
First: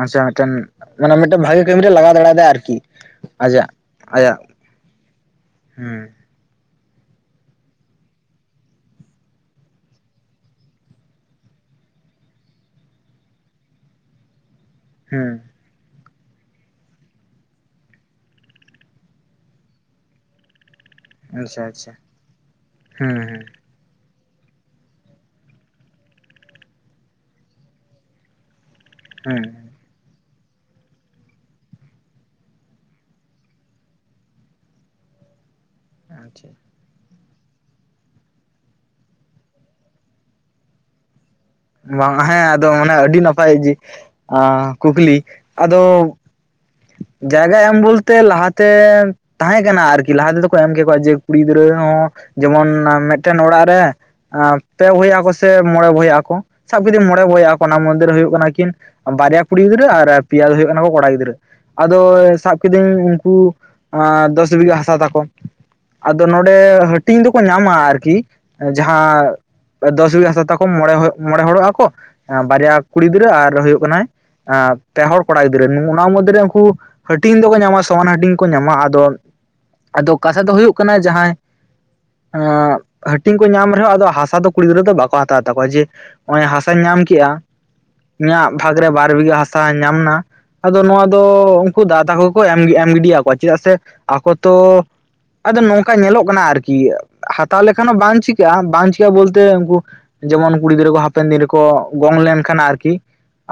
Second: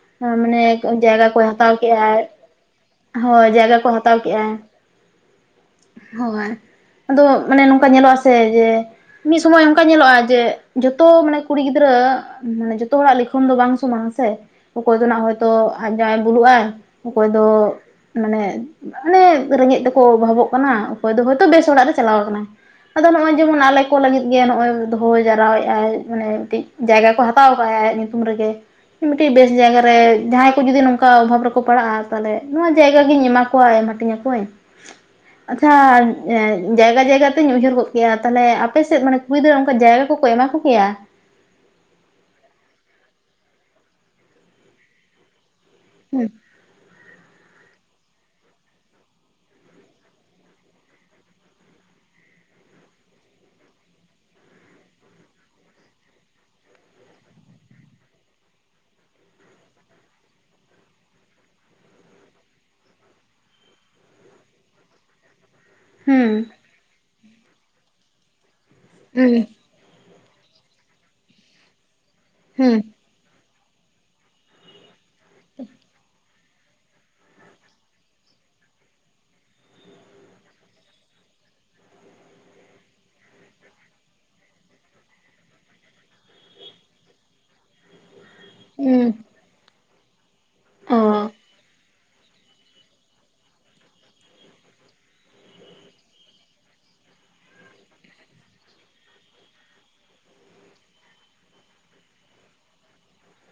ᱟᱪᱪᱷᱟ ᱦᱮᱸ ᱢᱤᱫᱴᱮᱱ ᱢᱟᱱᱮ ᱢᱟᱱᱮ ᱡᱟᱭᱜᱟ ᱢᱤᱫᱴᱮᱱ ᱠᱚᱭ ᱵᱷᱟᱜᱮ ᱦᱟᱛᱟᱣ ᱠᱟᱹᱢᱤ ᱠᱮ ᱨᱮ ᱞᱟᱜᱟᱣ ᱟᱭ, ᱫᱟᱲᱮᱭᱟᱫᱟᱭ ᱟᱨᱠᱤ ᱦᱳᱭ ᱟᱡᱟᱜ ᱡᱟᱭᱜᱟ ᱠᱚ ᱦᱟᱛᱟᱣ ᱟᱭᱟᱜ ᱠᱮᱫ-ᱟᱭ ᱦᱩᱸ ᱦᱳᱭ᱾ ᱟᱫᱚ ᱢᱟᱱᱮ ᱱᱚᱝᱠᱟ ᱧᱮᱞᱚᱜ ᱟᱥᱮ ᱡᱮ ᱢᱤᱫ ᱥᱚᱢᱚᱭ ᱚᱱᱠᱟ ᱧᱮᱞᱚᱜ-ᱟ ᱡᱮ ᱡᱚᱛᱚ ᱢᱟᱱᱮ ᱠᱩᱲᱤ ᱜᱤᱫᱽᱨᱟᱹ ᱢᱟᱱᱮ ᱡᱚᱛᱚ ᱦᱚᱲᱟᱜ ᱞᱤᱠᱷᱚᱱ ᱫᱚ ᱵᱟᱝ ᱥᱚᱢᱟᱱᱟ ᱥᱮ ᱾ ᱚᱠᱚᱭ ᱫᱚ ᱱᱟᱦᱟᱜ ᱦᱩᱸ ᱦᱚᱭᱛᱚ ᱟᱡ ᱡᱟᱣᱟᱭ ᱵᱩᱞᱩ ᱟᱭ ᱚᱠᱚᱭ ᱫᱚ ᱢᱟᱱᱮ ᱚᱱᱮ ᱨᱮᱸᱜᱮᱡ ᱛᱮᱠᱚ ᱚᱵᱷᱟᱵᱚᱜ ᱠᱟᱱᱟ᱾ ᱚᱠᱚᱭ ᱫᱚ ᱦᱳᱭᱛᱚ ᱟᱪᱪᱷᱟ ᱵᱮᱥ ᱚᱲᱟᱜ ᱟᱪᱪᱷᱟ ᱨᱮ ᱪᱟᱞᱟᱣ ᱟᱠᱟᱱᱟᱭ ᱟᱫᱚ ᱦᱩᱸ ᱱᱚ-ᱚᱭ ᱦᱩᱸ ᱡᱮᱢᱚᱱ ᱟᱞᱮ, [unintelligible] ᱞᱟᱹᱜᱤᱫ ᱜᱮ ᱱᱚᱜ-ᱚᱭ ᱫᱚᱦᱚ ᱡᱟᱣᱨᱟ ᱭᱮᱟᱭ ᱢᱟᱱᱮ ᱢᱤᱴᱤᱡ ᱡᱟᱭᱜᱟ ᱠᱚ ᱦᱟᱛᱟᱣ ᱟᱠᱟᱫ ᱟᱭ ᱟᱭᱟᱜ ᱧᱩᱛᱩᱢ ᱨᱮᱜᱮ᱾ ᱢᱤᱴᱮᱡ ᱵᱮᱥ ᱦᱩᱸ ᱡᱟᱭᱜᱟᱨᱮ ᱡᱟᱦᱟᱸᱭ ᱠᱚ ᱡᱩᱫᱤ ᱱᱚᱝᱠᱟ ᱚᱵᱷᱟᱵ ᱨᱮᱠᱚ ᱯᱟᱲᱟᱜ-ᱟ ᱛᱟᱦᱚᱞᱮ ᱱᱚᱣᱟ ᱡᱟᱭᱜᱟ ᱜᱤᱧ ᱮᱢᱟ ᱠᱚᱣᱟ ᱮᱢ ᱦᱟᱹᱴᱤᱧ ᱟᱠᱚᱣᱤᱧ ᱟᱪᱪᱷᱟ ᱟᱪᱪᱷᱟ ᱡᱟᱭᱜᱟ ᱡᱟᱭᱜᱟ ᱛᱤᱧ ᱩᱭᱦᱟᱹᱨ ᱜᱚᱜ ᱠᱮᱟ ᱛᱟᱦᱚᱞᱮ ᱟᱯᱮ ᱥᱮᱫ ᱢᱟᱱᱮ ᱠᱩᱲᱤ ᱜᱤᱫᱽᱨᱟᱹ ᱠᱚ ᱚᱱᱠᱟ ᱡᱟᱭᱜᱟ ᱠᱚᱠᱚ ᱮᱢᱟ ᱠᱚ ᱜᱮᱭᱟ, ᱵᱟᱝ ᱦᱮᱸ ᱟᱫᱚ ᱢᱟᱱᱮ ᱟᱹᱰᱤ ᱱᱟᱯᱟᱭ ᱤᱡᱤ ᱠᱩᱠᱞᱤ ᱟᱫᱚ ᱦᱩᱸ ᱡᱟᱭᱜᱟ ᱮᱢ ᱵᱚᱞᱛᱮ ᱞᱟᱦᱟᱛᱮ ᱛᱟᱦᱮᱸ ᱠᱟᱱᱟ ᱟᱨᱠᱤ ᱞᱟᱦᱟ ᱛᱮᱫᱚ ᱠᱚ ᱮᱢ ᱠᱮ ᱠᱚᱣᱟ ᱡᱮ ᱠᱩᱲᱤ ᱜᱤᱫᱽᱨᱟᱹ ᱦᱚᱸ ᱡᱮᱢᱚᱱ ᱢᱮᱴᱮᱱ ᱚᱲᱟᱜ ᱨᱮ ᱾ ᱟᱨ ᱯᱮ ᱵᱚᱭᱦᱟ ᱟᱠᱚ ᱥᱮ ᱢᱚᱬᱮ ᱵᱚᱭᱦᱟ ᱟᱠᱚ? ᱥᱟᱵ ᱠᱮᱫᱤᱧ ᱢᱚᱬᱮ ᱵᱚᱭᱦᱟ ᱚᱠᱚ ᱚᱱᱟ ᱢᱚᱫᱷᱮ ᱨᱮ ᱦᱩᱭᱩᱜ ᱠᱟᱱᱟ ᱠᱤᱱ ᱵᱟᱨᱭᱟ ᱠᱩᱲᱤ ᱜᱤᱫᱽᱨᱟᱹ ᱟᱨ ᱯᱮᱭᱟ ᱫᱚ ᱦᱩᱭᱩᱜ ᱠᱟᱱᱟ ᱠᱚ ᱠᱚᱲᱟ ᱜᱤᱫᱽᱨᱟᱹ, ᱟᱫᱚ ᱥᱟᱵ ᱠᱤᱫᱤᱧ ᱩᱱᱠᱩ ᱫᱚᱥ ᱵᱤᱜᱷᱟᱹ ᱦᱟᱥᱟ ᱛᱟᱠᱚ, ᱟᱫᱚ ᱦᱩᱸ ᱱᱚᱸᱰᱮ ᱦᱟᱹᱴᱤᱧ ᱫᱚᱠᱚ ᱧᱟᱢᱟ ᱟᱨᱠᱤ ᱡᱟᱦᱟᱸ ᱦᱩᱸ ᱫᱚᱥ ᱵᱤᱜᱷᱟ ᱦᱟᱥᱟ ᱛᱟᱠᱚ ᱢᱚᱬᱮ ᱢᱚᱬᱮ ᱦᱚᱲᱚᱜ ᱟᱠᱚ ᱮ ᱵᱟᱨᱭᱟ ᱦᱩᱸ ᱠᱩᱲᱤ ᱜᱤᱫᱽᱨᱟᱹ ᱟᱨ ᱦᱩᱭᱩᱜ ᱠᱟᱱᱟᱭ ᱯᱮᱦᱚᱲ ᱠᱚᱲᱟ ᱜᱤᱫᱽᱨᱟᱹ ᱚᱱᱟ ᱢᱚᱫᱽᱫᱷᱮᱨᱮ ᱩᱱᱠᱩ ᱦᱟᱹᱴᱤᱧ ᱫᱚᱠᱚ ᱧᱟᱢᱟ ᱥᱚᱢᱟᱱ ᱦᱟᱹᱴᱤᱧ ᱠᱚ ᱧᱟᱢᱟ ᱟᱫᱚ ᱟᱫᱚ ᱠᱟᱛᱷᱟ ᱫᱚ ᱦᱩᱭᱩᱜ ᱠᱟᱱᱟ ᱡᱟᱸᱦᱟᱭ ᱦᱟᱹᱴᱤᱧ ᱠᱚ ᱧᱟᱢ ᱨᱮᱦᱚᱸ ᱟᱫᱚ ᱦᱟᱥᱟ ᱫᱚ ᱠᱩᱲᱤ ᱜᱤᱫᱽᱨᱟᱹ ᱫᱚ ᱵᱟᱠᱚ ᱦᱟᱛᱟᱣ ᱛᱟᱠᱚᱣᱟ ᱡᱮ ᱚᱱᱮ ᱦᱟᱥᱟᱧ ᱧᱟᱢ ᱠᱮᱜ-ᱟ ᱤᱧᱟᱹᱜ ᱵᱷᱟᱜᱽ ᱨᱮ ᱦᱩᱸ ᱵᱟᱨ ᱵᱤᱜᱷᱟ ᱦᱟᱥᱟ ᱧᱟᱢ ᱮᱱᱟ ᱟᱫᱚ ᱚ ᱱᱚᱣᱟ ᱫᱚ ᱩᱱᱠᱩ ᱫᱟᱫᱟ ᱛᱟᱠᱚ ᱠᱚ ᱮᱢ ᱜᱤᱰᱤᱭ ᱟᱠᱚᱣᱟ ᱪᱮᱫᱟᱜ ᱥᱮ ᱟᱠᱚ ᱛᱚ ᱟᱫᱚ ᱱᱚᱝᱠᱟ ᱧᱮᱞᱚᱜ ᱠᱟᱱᱟ ᱟᱨᱠᱤ ᱦᱟᱛᱟᱣ ᱞᱮᱠᱷᱟᱱ ᱦᱚᱸ ᱵᱟᱝ ᱪᱤᱠᱟᱹᱜ-ᱟ ᱵᱟᱝ ᱪᱤᱠᱟᱹᱜ-ᱟ ᱵᱚᱞᱛᱮ ᱩᱱᱠᱩ ᱡᱮᱢᱚᱱ ᱠᱩᱲᱤ ᱜᱤᱫᱽᱨᱟᱹ ᱠᱚ ᱦᱟᱯᱮᱱ ᱫᱤᱱ ᱨᱮᱠᱚ ᱜᱚᱝ ᱞᱮᱱᱠᱷᱟᱱ ᱟᱨᱠᱤ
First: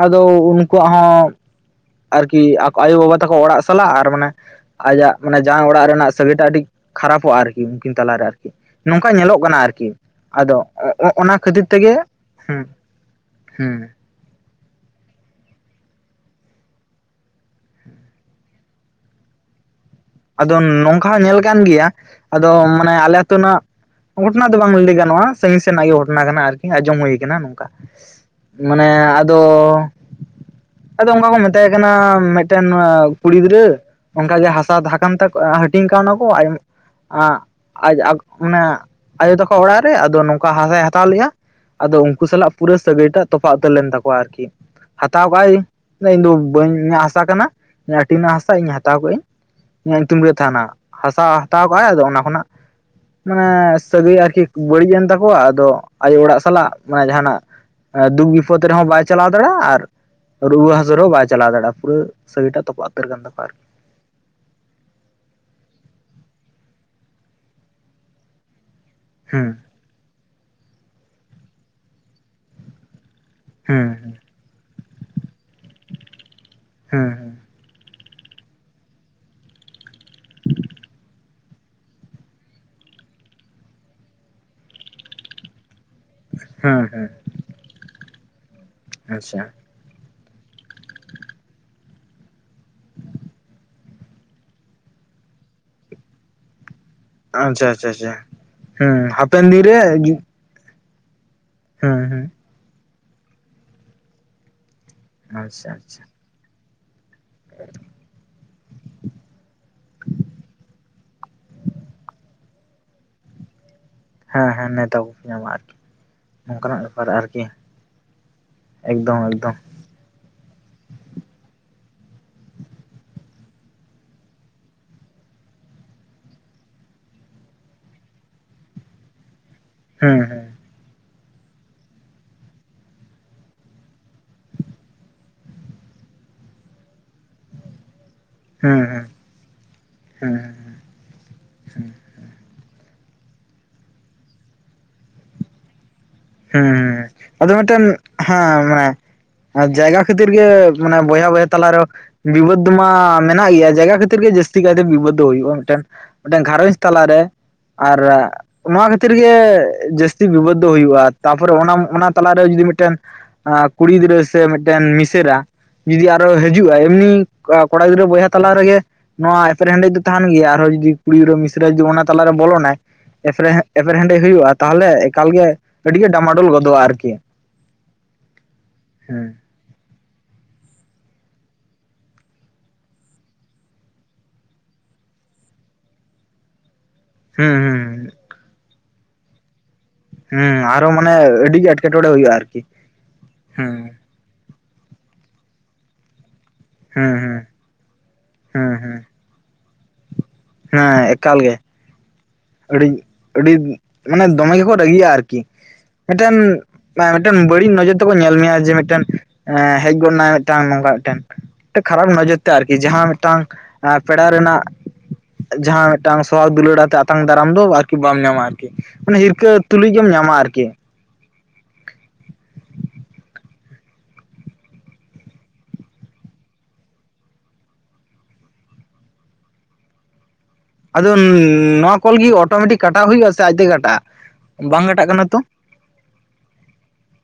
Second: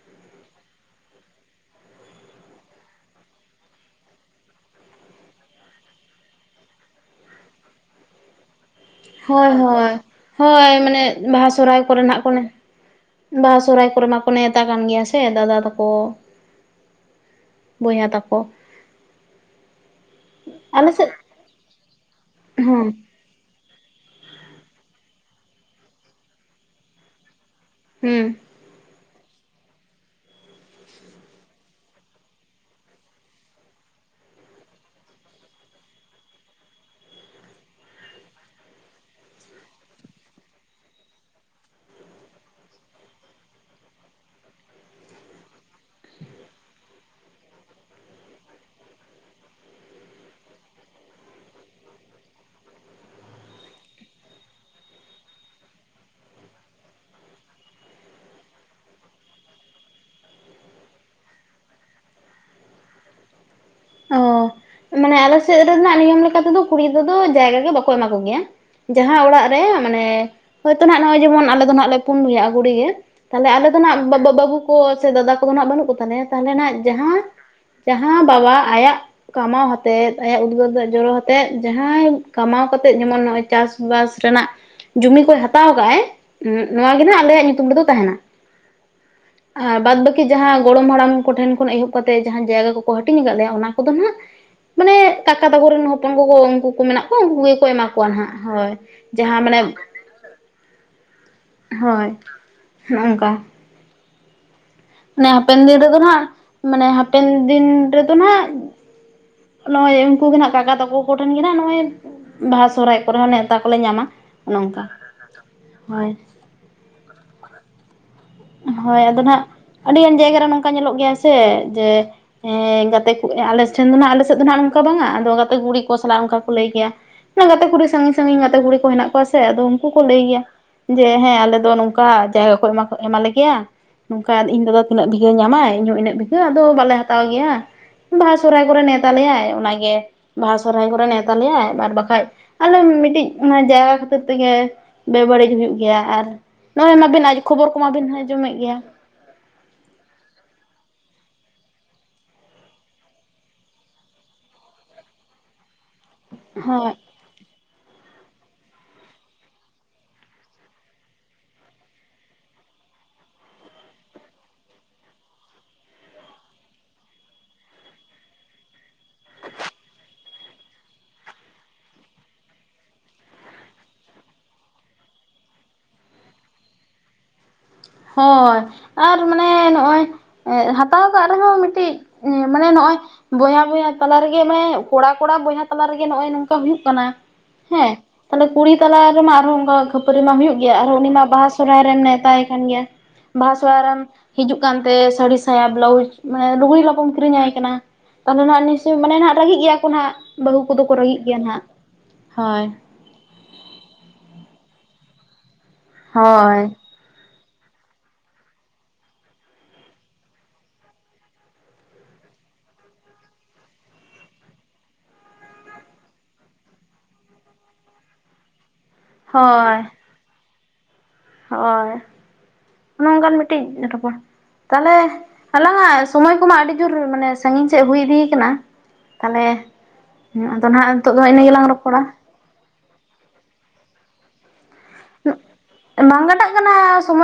ᱟᱫᱚ ᱩᱱᱠᱩᱣᱟᱜ ᱦᱚᱸ ᱟᱨᱠᱤ ᱟᱠᱚ ᱟᱭᱳᱵᱟᱵᱟ ᱛᱟᱠᱚ ᱚᱲᱟᱜ ᱥᱟᱞᱟᱜ ᱟᱨ ᱢᱟᱱᱮ ᱟᱭᱟᱜ ᱢᱟᱱᱮ ᱡᱟᱶᱟᱭ ᱚᱲᱟᱜ ᱨᱮᱱᱟᱜ ᱥᱟᱹᱜᱟᱹᱭ ᱴᱟᱜ ᱟᱹᱰᱤ ᱠᱷᱟᱨᱟᱯᱚᱜ-ᱟ ᱟᱨᱠᱤ ᱩᱱᱠᱤᱱ ᱛᱟᱞᱟᱨᱮ ᱟᱨᱠᱤ᱾ ᱱᱚᱝᱠᱟ ᱧᱮᱞᱚᱜ ᱦᱳᱭ ᱠᱟᱱᱟ ᱟᱨᱠᱤ ᱦᱳᱭ ᱟᱫᱚ ᱚᱱᱟ ᱠᱷᱟᱹᱛᱤᱨ ᱛᱮᱜᱮ᱾ ᱚᱱᱮ ᱦᱩᱸ ᱵᱟᱦᱟ ᱥᱚᱦᱚᱨᱟᱭ ᱦᱩᱸ ᱠᱚᱨᱮ ᱢᱟᱠᱚ ᱱᱮᱶᱛᱟ ᱠᱟᱱ ᱜᱮᱭᱟ ᱥᱮ ᱫᱟᱫᱟ ᱛᱟᱠᱚ᱾ ᱵᱚᱭᱦᱟ ᱛᱟᱠᱚ᱾ ᱟᱫᱚ ᱟᱞᱮ ᱱᱚᱝᱠᱟ ᱥᱮᱫ ᱦᱚᱸ ᱧᱮᱞ ᱠᱟᱱ ᱜᱮᱭᱟ ᱟᱫᱚ ᱦᱚᱸ ᱢᱟᱱᱮ ᱟᱞᱮ ᱟᱹᱛᱩ ᱨᱮᱱᱟᱜ᱾ ᱜᱷᱚᱴᱚᱱᱟ ᱫᱚ ᱵᱟᱝ ᱞᱟᱹᱭ ᱜᱟᱱᱚᱜᱼᱟ ᱥᱟᱺᱜᱤᱧ ᱥᱮᱱᱟᱜ ᱜᱮ ᱜᱷᱚᱴᱚᱱᱟ ᱠᱟᱱᱟ ᱟᱨᱠᱤ ᱟᱸᱡᱚᱢ ᱦᱩᱭ ᱟᱠᱟᱱᱟ ᱱᱚᱝᱠᱟ᱾ ᱦᱩᱸ ᱢᱟᱱᱮ ᱟᱫᱚ ᱟᱫᱚ ᱚᱱᱠᱟ ᱠᱚ ᱢᱮᱛᱟ᱾ ᱛᱟᱦᱮᱸ ᱠᱟᱱᱟ ᱢᱮᱴᱮᱱ ᱠᱩᱲᱤ ᱜᱤᱫᱽᱨᱟᱹ ᱚᱱᱠᱟ ᱜᱮ ᱦᱟᱥᱟ ᱫᱷᱟᱼᱼ ᱠᱟᱱ ᱛᱟᱠᱚᱣᱟ ᱦᱟᱹᱴᱤᱧ ᱠᱟᱣ ᱱᱟ ᱠᱚ᱾ ᱟ ᱟᱡ ᱚᱱᱟ ᱟᱭᱳ ᱛᱟᱠᱚ ᱚᱲᱟᱜ ᱨᱮ ᱟᱫᱚ ᱱᱚᱝᱠᱟ ᱦᱟᱥᱟᱭ ᱦᱟᱛᱟᱣ ᱞᱮᱼᱟ᱾ ᱟᱫᱚ ᱩᱱᱠᱩ ᱥᱟᱞᱟᱜ ᱯᱩᱨᱟᱹ ᱥᱟᱹᱜᱟᱹᱭ ᱴᱟᱜ ᱛᱚᱯᱟᱜ ᱩᱛᱟᱹᱨ ᱞᱮᱱ ᱛᱟᱠᱚᱣᱟ ᱟᱨᱠᱤ ᱾ ᱦᱟᱛᱟᱣ ᱠᱟᱜ ᱤᱧ ᱫᱚ ᱵᱟᱹᱧ ᱦᱟᱥᱟ ᱠᱟᱱᱟ ᱤᱧᱟᱹᱜ ᱦᱟᱹᱴᱤᱧ ᱨᱮᱱᱟᱜ ᱦᱟᱥᱟ ᱤᱧ ᱦᱟᱛᱟᱣ ᱠᱟᱜᱼᱤᱧ ᱾ ᱤᱧᱟᱹᱜ ᱧᱩᱛᱩᱢ ᱨᱮ ᱛᱟᱦᱮᱱᱟ ᱦᱟᱥᱟ ᱦᱟᱛᱟᱣ ᱠᱟᱜᱼ ᱟᱭ ᱟᱫᱚ ᱚᱱᱟ ᱠᱷᱚᱱᱟᱜ᱾ ᱢᱟᱱᱮ ᱥᱟᱹᱜᱟᱹᱭ ᱟᱨᱠᱤ ᱵᱟᱹᱲᱤᱡ ᱮᱱ ᱛᱟᱠᱚᱣᱟ ᱟᱫᱚ ᱟᱭᱳ ᱚᱲᱟᱜ ᱥᱟᱞᱟᱜ ᱢᱟᱱᱮ ᱡᱟᱦᱟᱱᱟᱜ᱾ ᱫᱩᱠ ᱵᱤᱯᱚᱫ ᱨᱮᱦᱚᱸ ᱵᱟᱭ ᱪᱟᱞᱟᱣ ᱫᱟᱲᱮᱭᱟᱜᱼᱟ ᱟᱨ᱾ ᱨᱩᱣᱟᱹ ᱦᱟᱹᱥᱩ ᱨᱮᱦᱚᱸ ᱵᱟᱭ ᱪᱟᱞᱟᱣ ᱫᱟᱲᱮᱭᱟᱜᱼᱟ ᱯᱩᱨᱟᱹ ᱥᱟᱹᱜᱟᱹᱭ ᱴᱟᱜ ᱛᱚᱯᱟᱜ ᱩᱛᱟᱹᱨ ᱠᱟᱱ ᱛᱟᱠᱚᱣᱟ ᱟᱨᱠᱤ ᱾ ᱚ ᱢᱟᱱᱮ ᱟᱞᱮ ᱥᱮᱫ ᱨᱮᱱᱟᱜ ᱱᱤᱭᱚᱢ ᱞᱮᱠᱟ ᱛᱮᱫᱚ, ᱠᱩᱲᱤ ᱜᱤᱫᱽᱨᱟᱹ ᱫᱚ ᱡᱟᱭᱜᱟ ᱜᱮ ᱵᱟᱠᱚ ᱮᱢᱟ ᱠᱚ ᱜᱮᱭᱟ᱾ ᱡᱟᱦᱟᱸ ᱚᱲᱟᱜ ᱦᱩᱸ ᱨᱮ, ᱢᱟᱱᱮ ᱦᱚᱭᱛᱳ ᱱᱟᱜ ᱱᱚᱜᱼᱚᱭ ᱡᱮᱢᱚᱱ ᱟᱞᱮ ᱫᱚ ᱱᱟᱜ ᱞᱮ ᱯᱩᱱ ᱵᱚᱭᱦᱟᱜ-ᱟ ᱠᱩᱲᱤ ᱜᱮ᱾ ᱛᱟᱞᱦᱮ ᱟᱞᱮ ᱫᱚ ᱱᱟᱜ ᱦᱩᱸ ᱵᱟᱹ ᱵᱟᱹ ᱵᱟᱹᱵᱩ ᱠᱚ, ᱥᱮ ᱫᱟᱫᱟ ᱠᱚᱫᱚ ᱱᱟᱜ ᱵᱟᱹᱱᱩᱜ ᱠᱚᱛᱟᱞᱮᱭᱟ᱾ ᱛᱟᱞᱦᱮ ᱱᱟᱜ ᱡᱟᱦᱟᱸ ᱦᱩᱸ ᱡᱟᱦᱟᱸ ᱵᱟᱵᱟ ᱟᱭᱟᱜ ᱠᱟᱢᱟᱣ ᱦᱟᱛᱮᱫ, ᱟᱭᱟᱜ ᱩᱫᱜᱟᱹᱨ ᱫᱟᱜ ᱡᱚᱨᱚ ᱟᱛᱮᱫ ᱡᱟᱦᱟᱸᱭ ᱠᱟᱢᱟᱣ ᱠᱟᱛᱮᱫ᱾ ᱡᱮᱢᱚᱱ ᱱᱚᱜᱼᱚᱭ ᱪᱟᱥᱵᱟᱥ ᱨᱮᱱᱟᱜ ᱡᱚᱢᱤ ᱠᱚᱭ ᱦᱟᱛᱟᱣ ᱠᱟᱜ-ᱟᱭ ᱦᱩᱸ ᱱᱚᱣᱟ ᱜᱮ ᱦᱩᱸ ᱱᱟᱸᱜ ᱟᱞᱮᱭᱟᱜ ᱧᱩᱛᱩᱢ ᱨᱮᱫᱚ ᱛᱟᱦᱮᱸᱱᱟ᱾ ᱟᱪᱪᱷᱟ ᱵᱟᱫ ᱵᱟᱹᱠᱤ ᱡᱟᱦᱟᱸ ᱜᱚᱲᱚᱢ ᱦᱟᱲᱟᱢ ᱠᱚᱴᱷᱮᱱ ᱠᱷᱚᱱ ᱮᱦᱚᱵ ᱠᱟᱛᱮ, ᱡᱟᱦᱟᱸ ᱡᱟᱭᱜᱟ ᱠᱚᱠᱚ ᱦᱟᱹᱴᱤᱧ ᱠᱟᱜ ᱞᱮᱭᱟ ᱚᱱᱟ ᱠᱚᱫᱚ ᱱᱟᱜ ᱢᱟᱱᱮ ᱠᱟᱠᱟ ᱛᱟᱠᱚᱨᱮᱱ ᱦᱚᱯᱚᱱ ᱠᱚᱠᱚ ᱩᱝᱠᱩ ᱠᱚ ᱢᱮᱱᱟᱜ ᱩᱱᱠᱩ ᱜᱮᱠᱚ ᱟᱪᱪᱷᱟ ᱮᱢᱟ ᱟᱪᱪᱷᱟ ᱠᱚᱣᱟ ᱟᱪᱪᱷᱟ ᱦᱟᱜ ᱦᱳᱭ ᱦᱩᱸ ᱡᱟᱦᱟᱸ ᱦᱟᱯᱮᱱ ᱢᱟᱱᱮ ᱫᱤᱱ ᱨᱮ ᱦᱩᱸ ᱦᱳᱭ ᱦᱩᱸ ᱱᱚᱜ-ᱚᱝᱠᱟ᱾ ᱢᱟᱱᱮ ᱦᱟᱯᱮᱱ ᱟᱪᱪᱷᱟ ᱫᱤᱱ ᱨᱮᱫᱚ ᱟᱪᱪᱷᱟ ᱱᱟᱜ, ᱢᱟᱱᱮ ᱦᱟᱯᱮᱱ ᱫᱤᱱ ᱨᱮᱫᱚ ᱱᱟᱜ᱾ ᱱᱚᱜᱼᱚᱭ ᱩᱱᱠᱩ ᱜᱮ ᱱᱟᱜ ᱠᱟᱠᱟ ᱛᱟᱠᱩ ᱠᱚᱴᱷᱮᱱ ᱜᱮ ᱱᱟᱜ ᱱᱚᱜᱼᱚᱭ ᱵᱟᱦᱟ, ᱥᱚᱦᱨᱟᱭ, ᱠᱚᱨᱮ ᱦᱚᱸ ᱱᱮᱣᱛᱟ ᱠᱚᱞᱮ ᱧᱟᱢᱟ᱾ ᱦᱮᱸ ᱚᱱᱮ ᱦᱮᱸ ᱚᱱᱠᱟ ᱱᱮᱣᱛᱟ ᱠᱚᱯᱮ ᱧᱟᱢᱟ, ᱟᱨᱠᱤ ᱦᱳᱭ ᱚᱝᱠᱟᱱᱟᱜ ᱵᱮᱯᱟᱨ ᱟᱨᱠᱤ᱾ ᱦᱳᱭ ᱮᱠᱫᱚᱢ ᱟᱫᱚ ᱱᱟᱜ ᱮᱠᱫᱚᱢ ᱟᱹᱰᱤᱜᱟᱱ ᱡᱟᱭᱜᱟ ᱨᱮ ᱱᱚᱝᱠᱟ ᱧᱮᱞᱚᱜ ᱜᱮᱭᱟ ᱥᱮ, ᱡᱮ ᱦᱮᱸ ᱜᱟᱛᱮ ᱠᱚ ᱟᱞᱮ ᱥᱮᱱ ᱫᱚ ᱱᱟᱜ, ᱟᱞᱮ ᱥᱮᱫ ᱫᱚ ᱱᱟᱜ ᱚᱝᱠᱟ ᱵᱟᱝᱼᱟ᱾ ᱟᱫᱚ ᱜᱟᱛᱮ ᱠᱩᱲᱤ ᱠᱚ ᱥᱟᱞᱟᱜ ᱚᱝᱠᱟ ᱠᱚ ᱞᱟᱹᱭ ᱜᱮᱭᱟ᱾ ᱚᱱᱟ ᱜᱟᱛᱮ ᱠᱩᱲᱤ ᱥᱟᱹᱜᱤᱧ ᱥᱟᱹᱜᱤᱧ ᱜᱟᱛᱮ ᱠᱩᱲᱤ ᱠᱚ ᱦᱮᱱᱟᱜ ᱠᱚᱣᱟ ᱥᱮ᱾ ᱟᱫᱚᱢ ᱩᱱᱠᱩ ᱠᱚ ᱦᱩᱸ ᱞᱟᱹᱭ ᱜᱮᱭᱟ, ᱦᱩᱸ ᱡᱮ ᱦᱮᱸ ᱟᱞᱮ ᱫᱚ ᱱᱚᱝᱠᱟ ᱡᱟᱭᱜᱟ ᱠᱚ ᱮᱢᱟ ᱠᱚ ᱮᱢᱟ ᱞᱮ ᱜᱮᱭᱟ᱾ ᱱᱚᱝᱠᱟ ᱤᱧ ᱫᱟᱫᱟ ᱛᱤᱱᱟᱹᱜ ᱵᱤᱜᱷᱟᱹ ᱧᱟᱢᱟᱭ, ᱤᱧᱦᱚᱸ ᱩᱱᱟᱹᱜ ᱵᱤᱜᱷᱟᱹ ᱟᱫᱚ ᱵᱟᱞᱮ ᱦᱟᱛᱟᱣ ᱜᱮᱭᱟ᱾ ᱵᱟᱦᱟ ᱥᱚᱨᱦᱟᱭ ᱠᱚᱨᱮ ᱦᱩᱸ ᱦᱩᱸ ᱱᱮᱣᱛᱟ ᱞᱮᱭᱟᱭ ᱚᱱᱟᱜᱮ᱾ ᱦᱩᱸ ᱵᱟᱦᱟ ᱦᱩᱸ ᱥᱚᱨᱦᱟᱭ ᱠᱚᱨᱮ ᱱᱮᱣᱛᱟ ᱞᱮᱭᱟᱭ, ᱟᱨ ᱵᱟᱠᱷᱟᱡ ᱟᱞᱚᱢ ᱢᱤᱫᱴᱤᱡ ᱚᱱᱟ ᱡᱟᱭᱜᱟ ᱠᱷᱟᱹᱛᱤᱨ ᱛᱮᱜᱮ᱾ ᱵᱮ ᱵᱟᱹᱲᱤᱡ ᱦᱩᱭᱩᱜ ᱜᱮᱭᱟ᱾ ᱟᱨ ᱱᱚᱜᱼᱚᱭ ᱦᱮᱸ ᱢᱟᱵᱮᱱ ᱟᱡᱚᱢ ᱟᱫᱚ ᱠᱷᱚᱵᱚᱨ᱾ ᱦᱮᱸ ᱢᱤᱫᱴᱮᱱ ᱠᱚᱢᱟᱵᱤᱱ ᱟᱸᱡᱚᱢᱮᱫ ᱜᱮᱭᱟ ᱢᱟᱱᱮ ᱡᱟᱭᱜᱟ ᱠᱷᱟᱹᱛᱤᱨ ᱜᱮ, ᱢᱟᱱᱮ ᱵᱚᱭᱦᱟ ᱵᱚᱭᱦᱟ ᱛᱟᱞᱟᱨᱮ᱾ ᱵᱤᱵᱟᱹᱫ ᱫᱚ ᱢᱟ ᱢᱮᱱᱟᱜ ᱜᱮᱭᱟ ᱡᱟᱭᱜᱟ ᱠᱷᱟᱹᱛᱤᱨ ᱜᱮ ᱡᱟᱹᱥᱛᱤ ᱠᱟᱭᱛᱮ ᱵᱤᱵᱟᱹᱫ ᱫᱚ ᱦᱩᱭᱩᱜᱼᱟ ᱢᱤᱜᱴᱮᱱ᱾ ᱢᱤᱴᱟᱝ ᱜᱷᱟᱨᱚᱸᱡ ᱦᱳᱭ ᱛᱟᱞᱟᱨᱮ᱾ ᱟᱨ ᱱᱚᱣᱟ ᱠᱷᱟᱹᱛᱤᱨ ᱜᱮ ᱡᱟᱹᱥᱛᱤ ᱵᱤᱵᱟᱹᱫ ᱫᱚ ᱦᱩᱭᱩᱜᱼᱟ᱾ ᱛᱟᱨᱯᱚᱨᱮ ᱚᱱᱟ ᱚᱱᱟ ᱛᱟᱞᱟᱨᱮ ᱡᱩᱫᱤ ᱢᱤᱜᱴᱮᱱ ᱠᱩᱲᱤ ᱜᱤᱫᱽᱨᱟᱹ, ᱥᱮ ᱢᱤᱜᱴᱮᱱ ᱢᱤᱥᱮᱨᱟ᱾ ᱡᱩᱫᱤ ᱟᱨᱚᱭ ᱦᱤᱡᱩᱜᱼᱟ, ᱮᱢᱱᱤ ᱠᱚᱲᱟ ᱜᱤᱫᱽᱨᱟᱹ ᱵᱚᱭᱦᱟ ᱛᱟᱞᱟ ᱨᱮᱜᱮ᱾ ᱱᱚᱣᱟ ᱮᱯᱮᱨᱦᱮᱰᱮᱡ ᱫᱚ ᱛᱟᱦᱮᱱ ᱜᱮᱭᱟ, ᱟᱨᱦᱚᱸ ᱡᱩᱫᱤ ᱠᱩᱲᱤ ᱜᱤᱫᱽᱨᱟᱹ ᱢᱤᱥᱨᱟ ᱡᱩᱫᱤ ᱚᱱᱟ ᱛᱟᱞᱟᱨᱮ ᱵᱚᱞᱚᱱᱟᱭ᱾ ᱮᱯᱮᱨ ᱮᱯᱮᱨᱦᱮᱸᱰᱮᱡ ᱦᱩᱭᱩᱜᱼᱟ, ᱛᱟᱦᱚᱸᱞᱮ ᱮᱠᱟᱞ ᱜᱮ ᱟᱹᱰᱤᱜᱮ ᱰᱟᱢᱟᱰᱳᱞ ᱜᱚᱫᱚᱜᱼᱟ ᱟᱨᱠᱤ᱾ ᱦᱚᱭ ᱟᱨ ᱦᱮᱸ ᱢᱟᱱᱮ ᱱᱚᱜᱼᱚᱭ ᱦᱟᱛᱟᱣ ᱠᱟᱜ ᱨᱮᱦᱚᱸ ᱢᱤᱜᱴᱤᱡ ᱢᱟᱱᱮ ᱱᱚᱜᱼᱚᱭ ᱵᱚᱭᱦᱟ ᱵᱚᱭᱦᱟ ᱛᱟᱞᱟ ᱨᱮᱜᱮ ᱢᱟᱱᱮ ᱠᱚᱲᱟ ᱠᱚᱲᱟ ᱵᱚᱭᱦᱟ ᱛᱟᱞᱟ ᱨᱮᱜᱮ ᱱᱚᱜᱼᱚᱭ ᱱᱚᱝᱠᱟ ᱦᱩᱭᱩᱜ ᱠᱟᱱᱟ᱾ ᱦᱮᱸ ᱦᱩᱸ᱾ ᱦᱮᱸ᱾ ᱛᱟᱦᱞᱮ ᱠᱩᱲᱤ ᱛᱟᱞᱟ ᱨᱮᱢᱟ ᱟᱨᱦᱚᱸ ᱚᱝᱠᱟ ᱠᱷᱟᱹᱯᱟᱹᱨᱤ ᱢᱟ ᱦᱩᱭᱩᱜ ᱦᱩᱸ ᱜᱮᱭᱟ, ᱟᱨᱚ ᱟᱨᱦᱚᱸ ᱩᱱᱤ ᱢᱟᱱᱮ ᱢᱟ ᱵᱟᱦᱟ ᱟᱹᱰᱤ ᱜᱮ ᱥᱚᱨᱦᱟᱭ ᱨᱮᱢ ᱮᱴᱠᱮᱴᱚᱬᱮ ᱦᱩᱭᱩᱜᱼᱟ ᱱᱮᱣᱛᱟᱭᱮ ᱟᱨᱠᱤ ᱜᱮᱭᱟ᱾ ᱵᱟᱦᱟ ᱦᱩᱸ ᱥᱚᱦᱚᱨᱟᱭ ᱨᱮᱢ, ᱦᱤᱡᱩᱜ ᱠᱟᱱᱛᱮ ᱥᱟᱹᱲᱤ, ᱥᱟᱭᱟ, ᱵᱞᱟᱭᱩᱡ, ᱢᱟᱱᱮ ᱞᱩᱜᱽᱲᱤ ᱞᱟᱯᱚᱢ ᱦᱩᱸ ᱠᱤᱨᱤᱧ ᱦᱩᱸ ᱟᱭ ᱠᱟᱱᱟ᱾ ᱛᱟᱦᱚᱞᱮ ᱱᱟᱜ ᱦᱩᱸ ᱱᱤᱥᱪᱳᱭ ᱦᱩᱸ ᱢᱟᱱᱮ ᱱᱟᱦᱟᱸᱜ ᱨᱟᱹᱜᱤᱜ ᱜᱮᱭᱟ ᱠᱚ ᱱᱟᱦᱟᱸᱜ᱾ ᱵᱟᱹᱦᱩ ᱠᱚᱫᱚ ᱦᱮᱸ ᱠᱚ ᱨᱟᱹᱜᱤᱜ ᱜᱮᱭᱟ ᱮᱠᱟᱞ ᱜᱮ ᱱᱟᱦᱟᱸᱜ᱾ ᱦᱳᱭ᱾ ᱟᱹᱰᱤ ᱟᱹᱰᱤ ᱢᱟᱱᱮ ᱫᱚᱢᱮ ᱜᱮᱠᱚ ᱨᱟᱹᱜᱤᱜᱼᱟ ᱟᱨᱠᱤ᱾ ᱢᱮᱫᱴᱮᱱ ᱦᱳᱭ ᱢᱟᱭ ᱢᱮᱜᱴᱮᱱ ᱵᱟᱹᱲᱤᱡ ᱱᱚᱡᱚᱨ ᱛᱮᱠᱚ ᱧᱮᱞ ᱢᱮᱭᱟ, ᱡᱮ ᱢᱮᱜᱴᱮᱱ ᱦᱮᱡ ᱜᱚᱫᱱᱟᱭ ᱢᱮᱜᱴᱟᱝ ᱱᱚᱝᱠᱟ ᱢᱮᱜᱴᱮᱱ᱾ ᱴᱮ ᱠᱷᱟᱨᱟᱯ ᱱᱚᱡᱚᱨ ᱛᱮ ᱟᱨᱠᱤ᱾ ᱡᱟᱦᱟᱸ ᱢᱤᱜᱴᱟᱝ ᱟ ᱯᱮᱲᱟ ᱨᱮᱱᱟᱜ ᱡᱟᱦᱟᱸ ᱢᱤᱜᱴᱟᱝ ᱥᱚᱦᱟᱠ ᱫᱩᱞᱟᱹᱲᱟᱛᱮ ᱟᱛᱟᱝ ᱫᱟᱨᱟᱢ ᱫᱚ ᱟᱨᱠᱤ ᱵᱟᱢ ᱧᱟᱢᱟ ᱟᱨᱠᱤ᱾ ᱢᱟᱱᱮ ᱦᱤᱨᱠᱟᱹ ᱦᱳᱭ ᱛᱩᱞᱩᱡ ᱜᱮᱢ ᱧᱟᱢᱟ ᱟᱨᱠᱤ᱾ ᱦᱳᱭ ᱚᱱᱮ ᱚᱝᱠᱟᱱ ᱢᱤᱫᱴᱤᱡ ᱨᱚᱯᱚᱲ᱾ ᱛᱟᱦᱚᱞᱮ ᱟᱞᱟᱝᱟᱜ ᱥᱚᱢᱚᱭ ᱠᱚᱢᱟ ᱟᱹᱰᱤ ᱡᱩᱨ ᱢᱟᱱᱮ ᱥᱟᱹᱜᱤᱧ ᱥᱮᱜ ᱦᱩᱭ ᱤᱫᱤᱭ ᱠᱟᱱᱟ᱾ ᱛᱟᱞᱦᱮ ᱟᱫᱚ ᱱᱟᱦᱟᱜ ᱟᱫᱚ ᱱᱚᱣᱟ ᱠᱚ ᱨᱚᱯᱚᱲᱟ ᱠᱚᱞ ᱜᱤ ᱚᱴᱚᱢᱮᱴᱤᱠ ᱠᱟᱴᱟᱣ ᱦᱩᱭᱩᱜᱼᱟ ᱥᱮ ᱟᱡ ᱛᱮᱜᱮ ᱠᱟᱴᱟᱜᱼᱟ᱾ ᱵᱟᱝ ᱠᱟᱴᱟᱜ ᱠᱟᱱᱟ ᱛᱚ᱾ ᱵᱟᱝ ᱠᱟᱴᱟᱜ ᱠᱟᱱᱟ᱾ ᱥᱚᱢᱚᱭ